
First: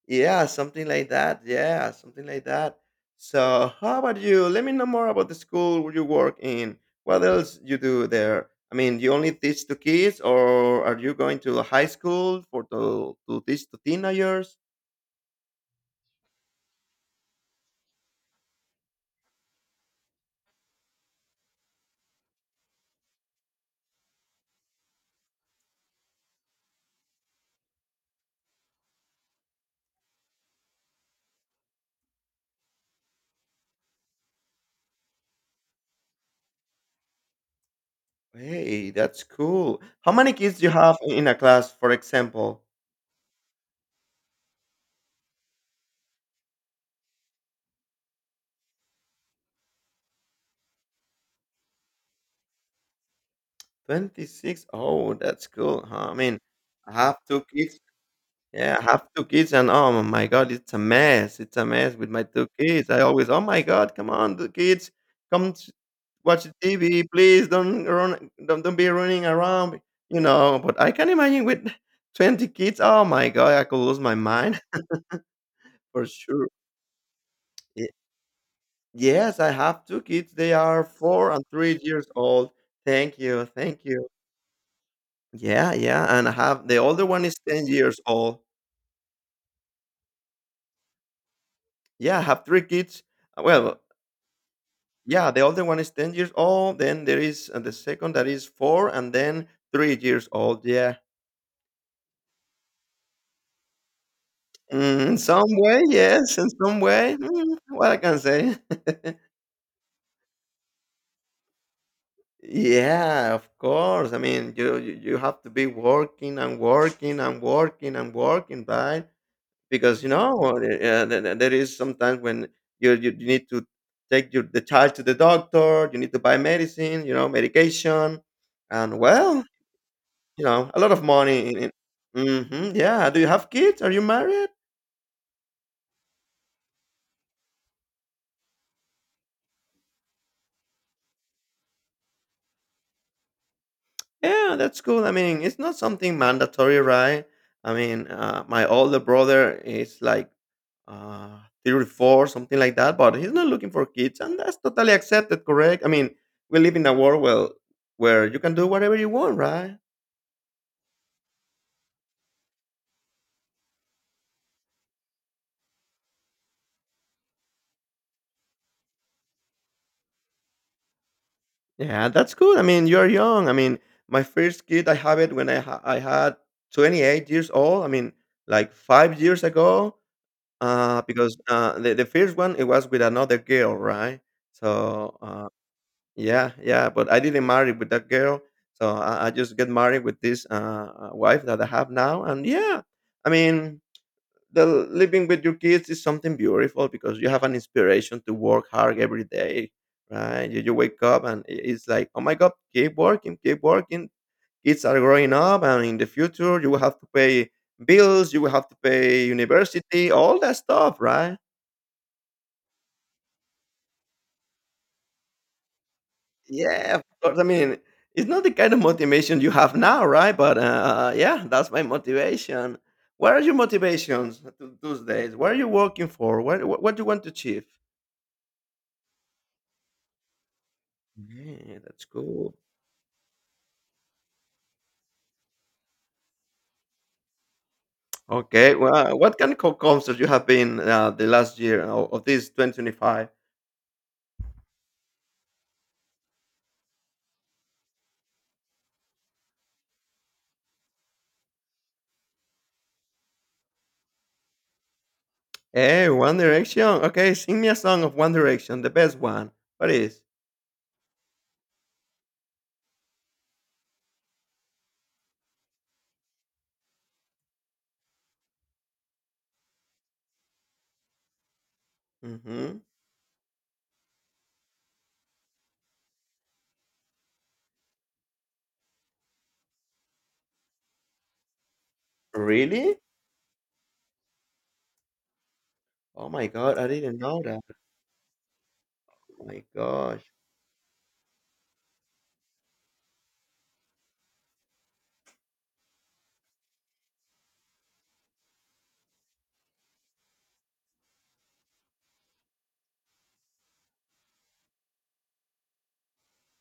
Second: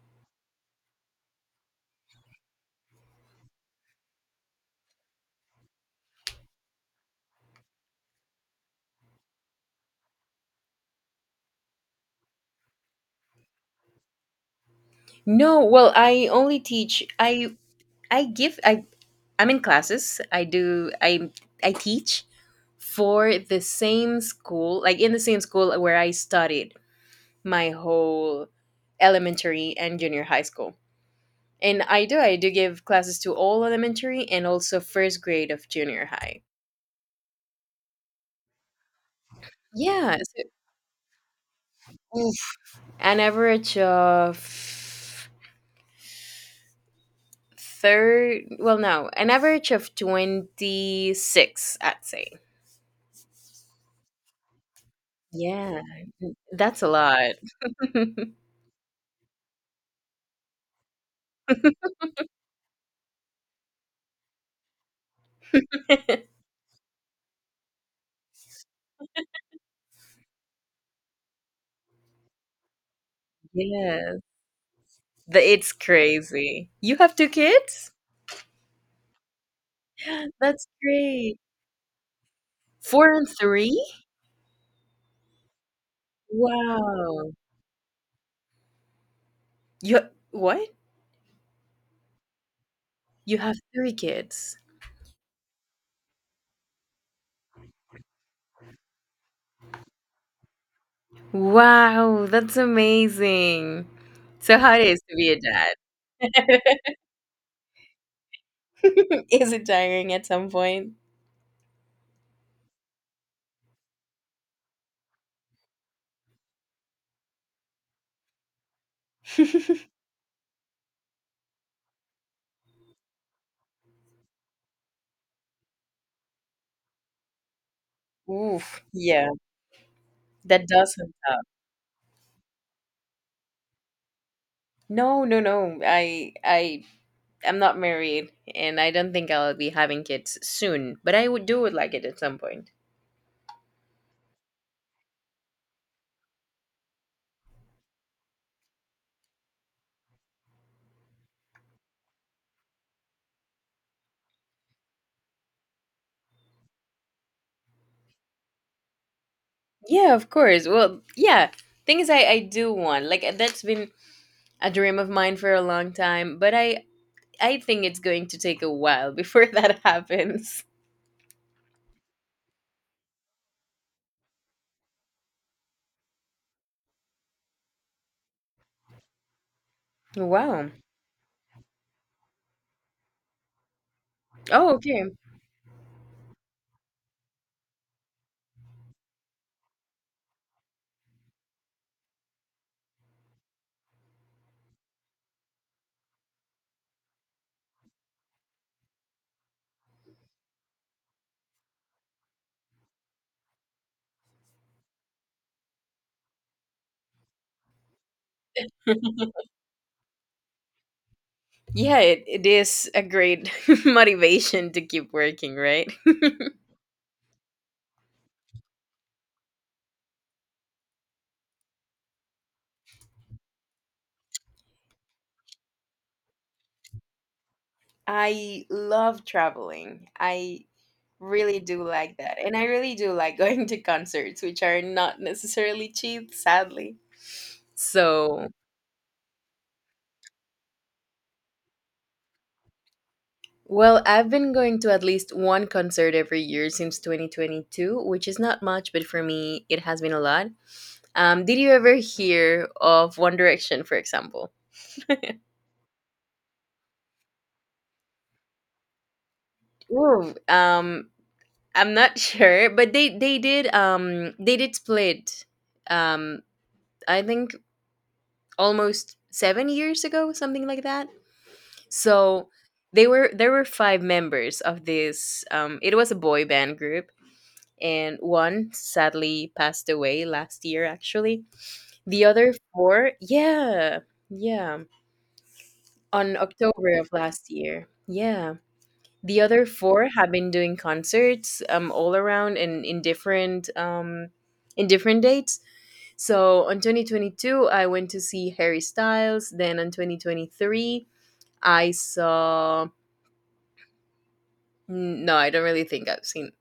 [SPEAKER 1] Yeah, something like that. Yeah, something like that. So, how about you? Let me know more about the school where you work in. What else you do there? I mean, you only teach to kids, or are you going to a high school for to teach to teenagers?
[SPEAKER 2] No, well, I only teach. I. Give. I'm in classes. I do. I teach for the same school, like in the same school where I studied my whole elementary and junior high school. And I do. I do give classes to all elementary and also first grade of junior high.
[SPEAKER 1] Hey, that's cool. How
[SPEAKER 2] Yeah.
[SPEAKER 1] many kids you have in a class, for
[SPEAKER 2] Oof.
[SPEAKER 1] example?
[SPEAKER 2] An average of third, well, no, an average of 26, I'd say.
[SPEAKER 1] 26. Oh, that's
[SPEAKER 2] Yeah,
[SPEAKER 1] cool. Huh? I mean,
[SPEAKER 2] that's a
[SPEAKER 1] I have
[SPEAKER 2] lot.
[SPEAKER 1] two kids. Yeah, I have 2 kids and oh my god, it's a mess. It's a mess with my 2 kids. I always, "Oh my god, come on, the kids, come t watch the TV, please don't be running around," But I can imagine with 20 kids, oh my god, I could lose my
[SPEAKER 2] Yes,
[SPEAKER 1] mind
[SPEAKER 2] it's
[SPEAKER 1] for sure.
[SPEAKER 2] crazy you have two
[SPEAKER 1] Ye
[SPEAKER 2] kids.
[SPEAKER 1] yes, I have 2 kids. They
[SPEAKER 2] That's
[SPEAKER 1] are 4
[SPEAKER 2] great.
[SPEAKER 1] and 3 years old.
[SPEAKER 2] four
[SPEAKER 1] Thank
[SPEAKER 2] and
[SPEAKER 1] you,
[SPEAKER 2] three
[SPEAKER 1] thank you. Yeah, yeah, and I have the older one
[SPEAKER 2] Wow.
[SPEAKER 1] is 10 years old.
[SPEAKER 2] you what
[SPEAKER 1] Yeah, I have 3 kids.
[SPEAKER 2] you have
[SPEAKER 1] Well,
[SPEAKER 2] three kids.
[SPEAKER 1] yeah, the older one is 10 years old. Then there is the second that is 4, and then 3 years old. Yeah.
[SPEAKER 2] Wow, that's amazing. So how it is
[SPEAKER 1] Mm,
[SPEAKER 2] to
[SPEAKER 1] in
[SPEAKER 2] be a
[SPEAKER 1] some
[SPEAKER 2] dad?
[SPEAKER 1] way, yes. In some way, what I can say.
[SPEAKER 2] Is it tiring at some point?
[SPEAKER 1] Yeah, of course. I mean, you have to be working and working and working and working, right? Because there is sometimes when you need to take your the child to the doctor. You need to buy medicine. You know, medication,
[SPEAKER 2] Oof,
[SPEAKER 1] and
[SPEAKER 2] yeah,
[SPEAKER 1] well, you
[SPEAKER 2] that
[SPEAKER 1] know, a lot
[SPEAKER 2] does
[SPEAKER 1] of
[SPEAKER 2] sound tough.
[SPEAKER 1] money. Mhm, yeah. Do you have kids? Are you married?
[SPEAKER 2] No, no, no. I'm not married, and I don't think I'll be having kids soon. But I would do would like it at some point.
[SPEAKER 1] Yeah, that's cool. I mean, it's not something mandatory, right? I mean, my older brother is like uh, 34, something like that, but he's not looking for kids, and that's totally accepted, correct? I mean, we live in a world where you can do whatever you want, right?
[SPEAKER 2] Yeah, of course. Well, yeah. Thing is, I do want, like, that's been a dream of mine for a long time. But I think it's going to take a while before that happens.
[SPEAKER 1] Yeah, that's good. I mean, you're young. I mean, my first kid, I have it when I had 28 years old. I mean, like 5 years ago.
[SPEAKER 2] Wow.
[SPEAKER 1] Because, the first one, it was with another girl, right? So,
[SPEAKER 2] Oh, okay.
[SPEAKER 1] uh, yeah, yeah, but I didn't marry with that girl, so I just get married with this, wife that I have now, and yeah, I mean, the living with your kids is something beautiful because you have an inspiration to work hard every day, right? You wake up and I it's like, "Oh my god, keep working, keep working." Kids are growing up, and in the future, you will have to pay bills, you will have to pay university, all that stuff, right?
[SPEAKER 2] Yeah, it is a great motivation to keep working, right?
[SPEAKER 1] Yeah, of course. I mean, it's not the kind of motivation you have now, right? But yeah, that's my motivation. What are your motivations those days? What are you working for? What do you want to achieve?
[SPEAKER 2] I love traveling. I really
[SPEAKER 1] Yeah,
[SPEAKER 2] do
[SPEAKER 1] that's
[SPEAKER 2] like that.
[SPEAKER 1] cool.
[SPEAKER 2] And I really do like going to concerts, which are not necessarily cheap, sadly. So,
[SPEAKER 1] Okay, well, what kind of concerts you have been the last year of this 2025?
[SPEAKER 2] well, I've been going to at least one concert every year since 2022, which is not much, but for me, it has been a lot. Did you ever hear of One Direction, for example?
[SPEAKER 1] Hey, One Direction. Okay, sing me a song of One Direction, the best one. What is?
[SPEAKER 2] Ooh, I'm not sure, but they did split, um I think almost 7 years ago, something like that. So
[SPEAKER 1] Mm-hmm.
[SPEAKER 2] they were there were five members of this it was a boy band group, and one sadly passed away last year, actually. The other
[SPEAKER 1] Really?
[SPEAKER 2] four, yeah. Yeah,
[SPEAKER 1] Oh
[SPEAKER 2] on
[SPEAKER 1] my god, I
[SPEAKER 2] October of
[SPEAKER 1] didn't know
[SPEAKER 2] last
[SPEAKER 1] that.
[SPEAKER 2] year, yeah. The
[SPEAKER 1] Oh my
[SPEAKER 2] other four
[SPEAKER 1] gosh.
[SPEAKER 2] have been doing concerts, all around and in different dates. So on 2022 I went to see Harry Styles, then on 2023 I saw. Mm. No, I don't really think I've seen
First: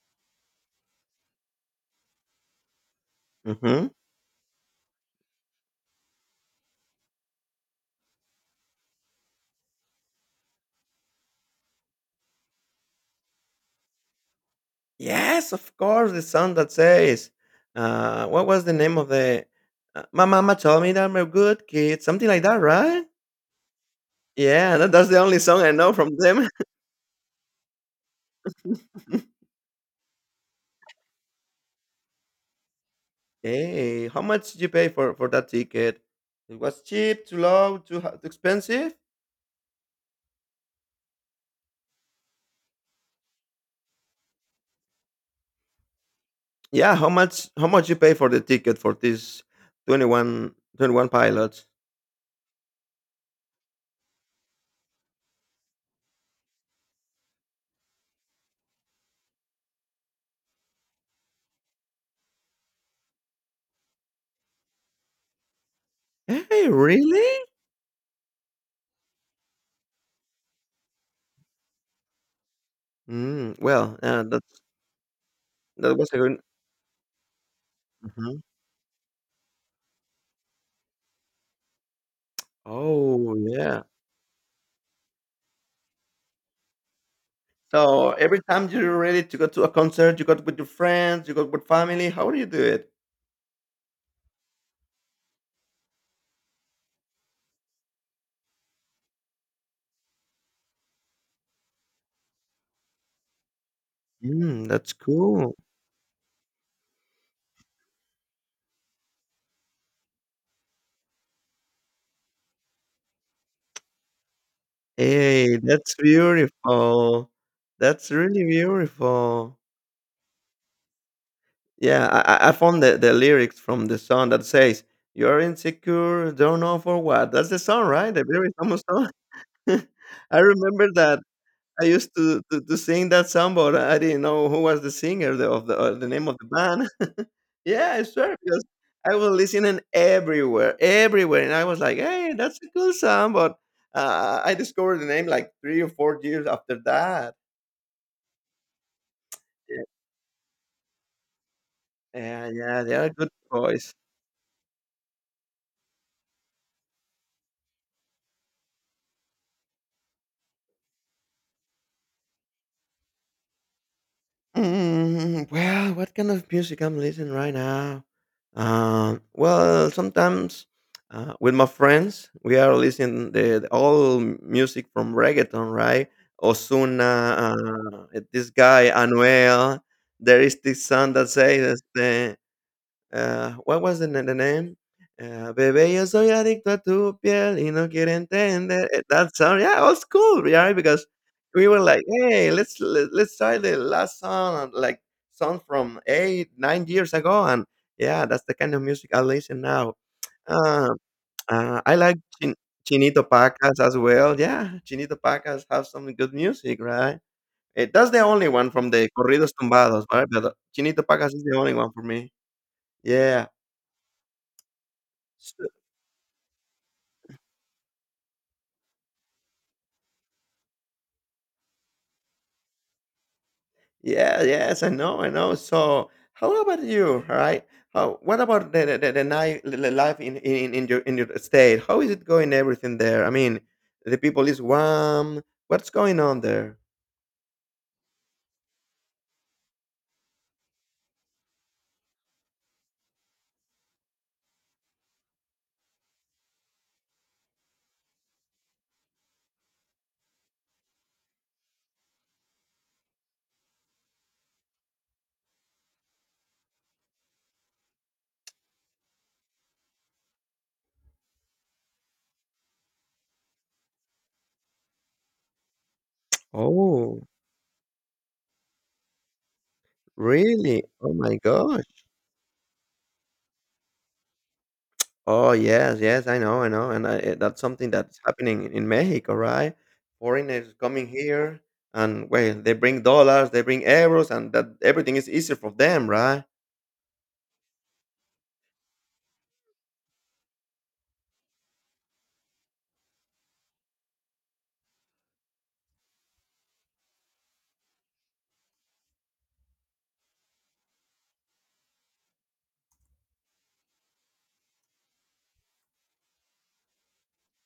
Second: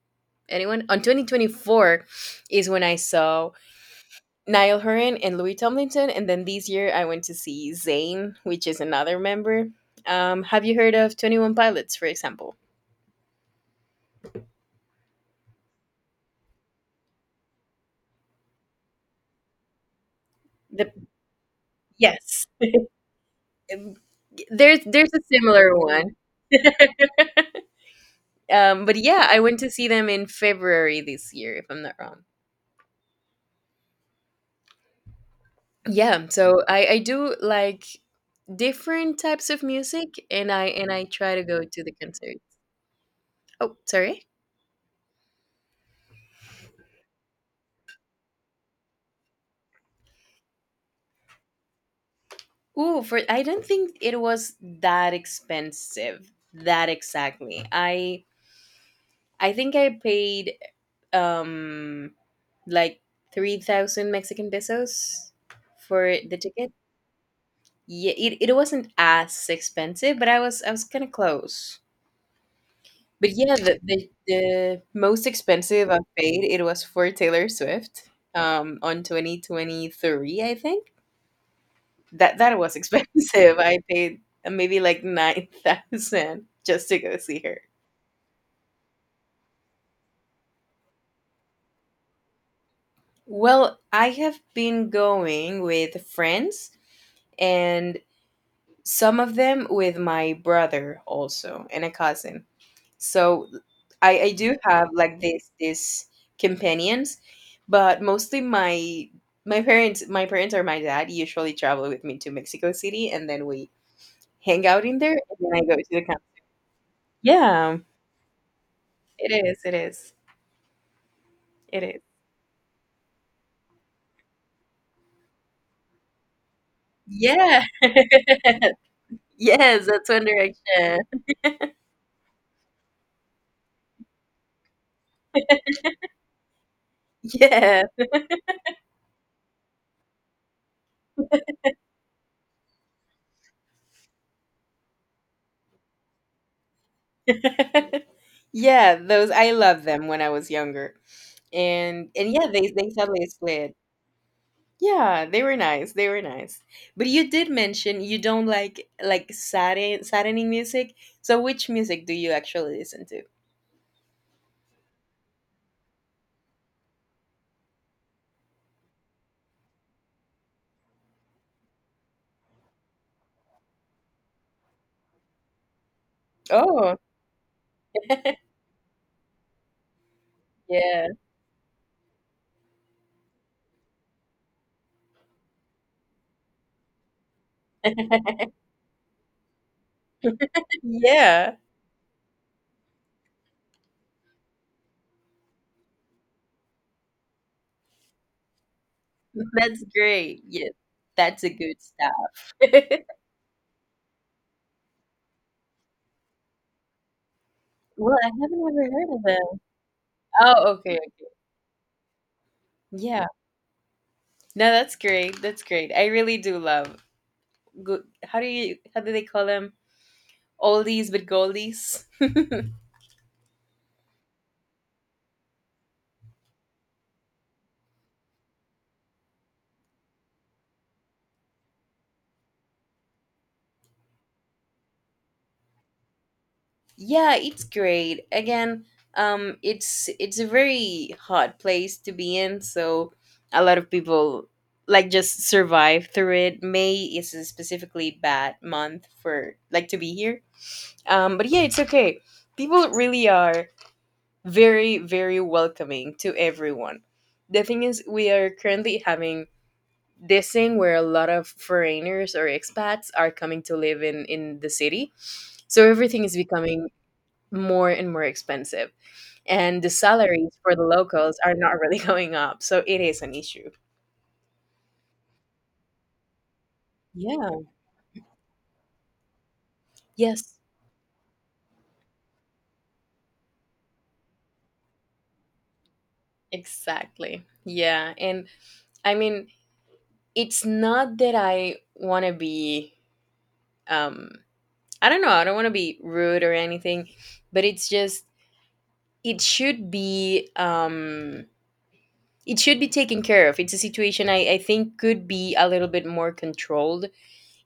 [SPEAKER 2] anyone. On 2024 is when I saw
[SPEAKER 1] Mm-hmm.
[SPEAKER 2] Niall Horan and Louis Tomlinson, and then this year I went to see Zayn, which is another member. Have you heard of 21 Pilots, for example?
[SPEAKER 1] Yes, of course, the song that says, what was the name of the "My mama told
[SPEAKER 2] The
[SPEAKER 1] me that I'm a good kid," something like
[SPEAKER 2] yes,
[SPEAKER 1] that, right?
[SPEAKER 2] Um,
[SPEAKER 1] Yeah,
[SPEAKER 2] there's
[SPEAKER 1] that's
[SPEAKER 2] there's
[SPEAKER 1] the
[SPEAKER 2] a
[SPEAKER 1] only song I
[SPEAKER 2] similar
[SPEAKER 1] know from
[SPEAKER 2] one.
[SPEAKER 1] them.
[SPEAKER 2] But yeah, I went to see them in February this year, if I'm not wrong.
[SPEAKER 1] Hey, how much did you pay for that ticket?
[SPEAKER 2] Yeah,
[SPEAKER 1] It
[SPEAKER 2] so
[SPEAKER 1] was
[SPEAKER 2] I
[SPEAKER 1] cheap,
[SPEAKER 2] do
[SPEAKER 1] too low,
[SPEAKER 2] like
[SPEAKER 1] too, too expensive.
[SPEAKER 2] different types of music, and I try to go to the concerts. Oh, sorry.
[SPEAKER 1] Yeah, how much you pay for the ticket for this twenty-one pilots?
[SPEAKER 2] Ooh, for I don't think it was that expensive. That exactly. I think I paid, um like, 3000 Mexican pesos for the
[SPEAKER 1] Hey,
[SPEAKER 2] ticket.
[SPEAKER 1] really?
[SPEAKER 2] Yeah, it wasn't as expensive, but I was kind of close. But yeah,
[SPEAKER 1] Mm,
[SPEAKER 2] the,
[SPEAKER 1] well,
[SPEAKER 2] the
[SPEAKER 1] that
[SPEAKER 2] the most expensive
[SPEAKER 1] that
[SPEAKER 2] I
[SPEAKER 1] was a good.
[SPEAKER 2] paid it was for Taylor Swift
[SPEAKER 1] Mhm.
[SPEAKER 2] on 2023, I think. That was
[SPEAKER 1] Oh
[SPEAKER 2] expensive. I
[SPEAKER 1] yeah.
[SPEAKER 2] paid maybe like 9,000 just to go see her.
[SPEAKER 1] So every time you're ready to go to a concert, you go with your friends, you go with family. How do you do it?
[SPEAKER 2] Well, I have been going with friends and some of them with my brother also and a cousin. So I do
[SPEAKER 1] Mm,
[SPEAKER 2] have
[SPEAKER 1] that's
[SPEAKER 2] like this
[SPEAKER 1] cool.
[SPEAKER 2] this companions, but mostly my parents or my dad usually travel with me to Mexico City and then we hang out in there and then
[SPEAKER 1] Hey,
[SPEAKER 2] I go to
[SPEAKER 1] that's
[SPEAKER 2] the camp.
[SPEAKER 1] beautiful.
[SPEAKER 2] Yeah,
[SPEAKER 1] That's really
[SPEAKER 2] it
[SPEAKER 1] beautiful.
[SPEAKER 2] is, it is. It is.
[SPEAKER 1] Yeah, I found the lyrics from the song that says, "You're insecure, don't know for what." That's the
[SPEAKER 2] Yeah.
[SPEAKER 1] song, right? The very famous song.
[SPEAKER 2] Yes, that's One
[SPEAKER 1] I remember
[SPEAKER 2] Direction.
[SPEAKER 1] that I used to sing that song, but I didn't know who was the singer the name of the band.
[SPEAKER 2] Yeah.
[SPEAKER 1] Yeah, sure. Because I was listening everywhere, everywhere, and I was like, "Hey, that's a cool song." But I discovered the name like 3 or 4 years after that.
[SPEAKER 2] Yeah, those I
[SPEAKER 1] Yeah,
[SPEAKER 2] loved them when I was younger. And yeah, they
[SPEAKER 1] yeah,
[SPEAKER 2] they
[SPEAKER 1] they are
[SPEAKER 2] suddenly
[SPEAKER 1] good
[SPEAKER 2] split.
[SPEAKER 1] boys.
[SPEAKER 2] Yeah, they were nice. They were nice. But you did mention you don't like saddening music. So which music do you actually listen to?
[SPEAKER 1] Mm, well, what kind of music I'm listening right now? Well, sometimes with my friends, we are listening the all music from reggaeton, right?
[SPEAKER 2] Oh,
[SPEAKER 1] Osuna, this guy Anuel. There is this
[SPEAKER 2] yeah.
[SPEAKER 1] song that says, este, ah, what was the na na name? Bebé, yo soy adicto a tu piel y no quiero entender. Eh, that song, yeah, it was cool, yeah, because
[SPEAKER 2] Yeah.
[SPEAKER 1] we were like, hey, let's try the last song, like song from 8, 9 years ago, and yeah, that's the kind of music I listen
[SPEAKER 2] That's
[SPEAKER 1] now.
[SPEAKER 2] great. Yes.
[SPEAKER 1] Uh,
[SPEAKER 2] That's a good
[SPEAKER 1] I like Chin-
[SPEAKER 2] stuff.
[SPEAKER 1] Chinito Pacas as well. Yeah, Chinito Pacas have some good music, right? Eh, that's
[SPEAKER 2] Well,
[SPEAKER 1] the
[SPEAKER 2] I
[SPEAKER 1] only
[SPEAKER 2] haven't
[SPEAKER 1] one
[SPEAKER 2] ever
[SPEAKER 1] from the
[SPEAKER 2] heard of
[SPEAKER 1] Corridos
[SPEAKER 2] them.
[SPEAKER 1] Tumbados, right? But
[SPEAKER 2] Oh, okay.
[SPEAKER 1] Chinito Pacas is the only one for me.
[SPEAKER 2] Yeah.
[SPEAKER 1] Yeah.
[SPEAKER 2] No, that's great. That's great. I really do love good. How do you? How do they call them? Oldies but goldies.
[SPEAKER 1] Yeah, yes, I know, I know. So, how about you? All right, what about the ni- li- li- life in, in your state? How is it going? Everything there? I mean, the people is warm. What's going on there?
[SPEAKER 2] Yeah, it's great. Again, it's a very hot place to be in, so a lot of people like just survive through it. May is a specifically bad month for like to be here. But yeah, it's okay. People really are very very welcoming to everyone. The thing is, we are currently having this thing where a lot of foreigners or expats are coming to live in the city, so everything is becoming
[SPEAKER 1] Oh,
[SPEAKER 2] more and more expensive and the salaries for the
[SPEAKER 1] really? Oh
[SPEAKER 2] locals
[SPEAKER 1] my
[SPEAKER 2] are not
[SPEAKER 1] gosh.
[SPEAKER 2] really going up, so it is an issue.
[SPEAKER 1] Oh yes, yes, I know, and that's
[SPEAKER 2] Yeah.
[SPEAKER 1] something that's happening in Mexico, right?
[SPEAKER 2] Yes,
[SPEAKER 1] Foreigners coming here, and well, they bring dollars, they bring euros, and that everything is easier for them, right?
[SPEAKER 2] exactly. Yeah. And I mean, it's not that I want to be, um I don't know, I don't want to be rude or anything, but it's just, it should be, taken care of. It's a situation I think could be a little bit more controlled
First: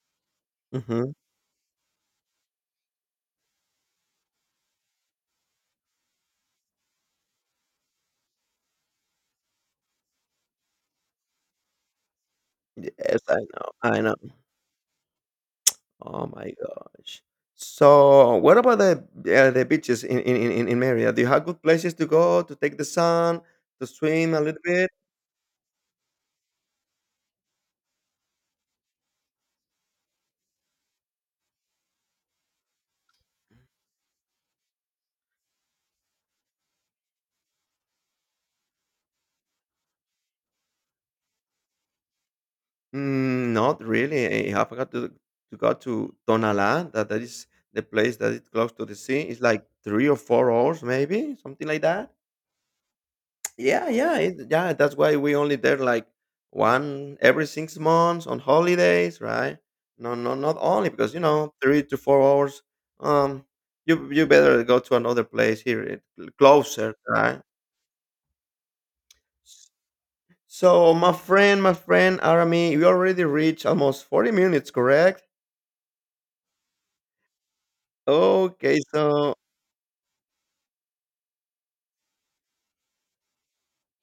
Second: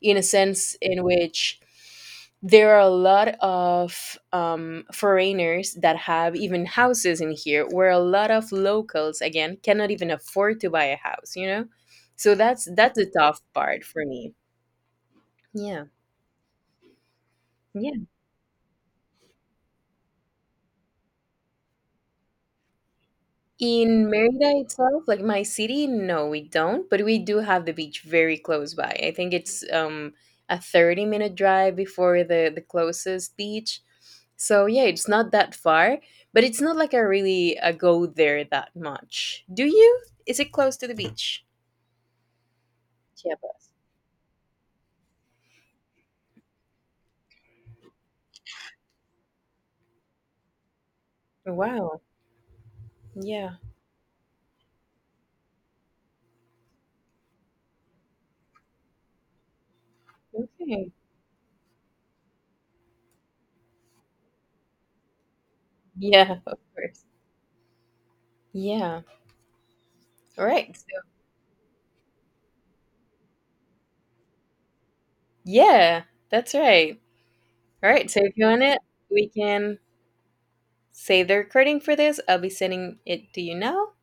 [SPEAKER 2] in a sense in
[SPEAKER 1] Mm-hmm.
[SPEAKER 2] which there are a lot of foreigners that have even houses in here where a lot of locals again cannot even afford to buy a house. So that's the
[SPEAKER 1] Yes, I
[SPEAKER 2] tough
[SPEAKER 1] know,
[SPEAKER 2] part
[SPEAKER 1] I
[SPEAKER 2] for
[SPEAKER 1] know.
[SPEAKER 2] me. Yeah.
[SPEAKER 1] Oh my gosh.
[SPEAKER 2] Yeah.
[SPEAKER 1] So, what about the beaches in Mérida? Do you have good places to go to take the sun, to
[SPEAKER 2] In
[SPEAKER 1] swim a
[SPEAKER 2] Merida
[SPEAKER 1] little bit?
[SPEAKER 2] itself, like my city, no, we don't, but we do have the beach very close by. I think it's a 30-minute minute drive before the closest beach. So yeah, it's not that far, but it's not like I really go there that much. Do you? Is it close to the beach?
[SPEAKER 1] Mm,
[SPEAKER 2] Chiapas.
[SPEAKER 1] not really. I have got to go to Tonalá. That is the place that is close to the sea. It's like 3 or 4 hours, maybe something like
[SPEAKER 2] Wow.
[SPEAKER 1] that.
[SPEAKER 2] Yeah.
[SPEAKER 1] Yeah, yeah, yeah. That's why we only there like one every 6 months on holidays, right? No, no, not only
[SPEAKER 2] Okay.
[SPEAKER 1] because you know 3 to 4 hours. Um, you better go to another place here,
[SPEAKER 2] Yeah, of
[SPEAKER 1] closer,
[SPEAKER 2] course.
[SPEAKER 1] right?
[SPEAKER 2] Yeah. All right.
[SPEAKER 1] So, my friend Arami, we already reached almost 40 minutes, correct?
[SPEAKER 2] Yeah, that's right. All right. So if you want
[SPEAKER 1] Okay,
[SPEAKER 2] it, we
[SPEAKER 1] so
[SPEAKER 2] can say they're recording for this. I'll be sending it to you now.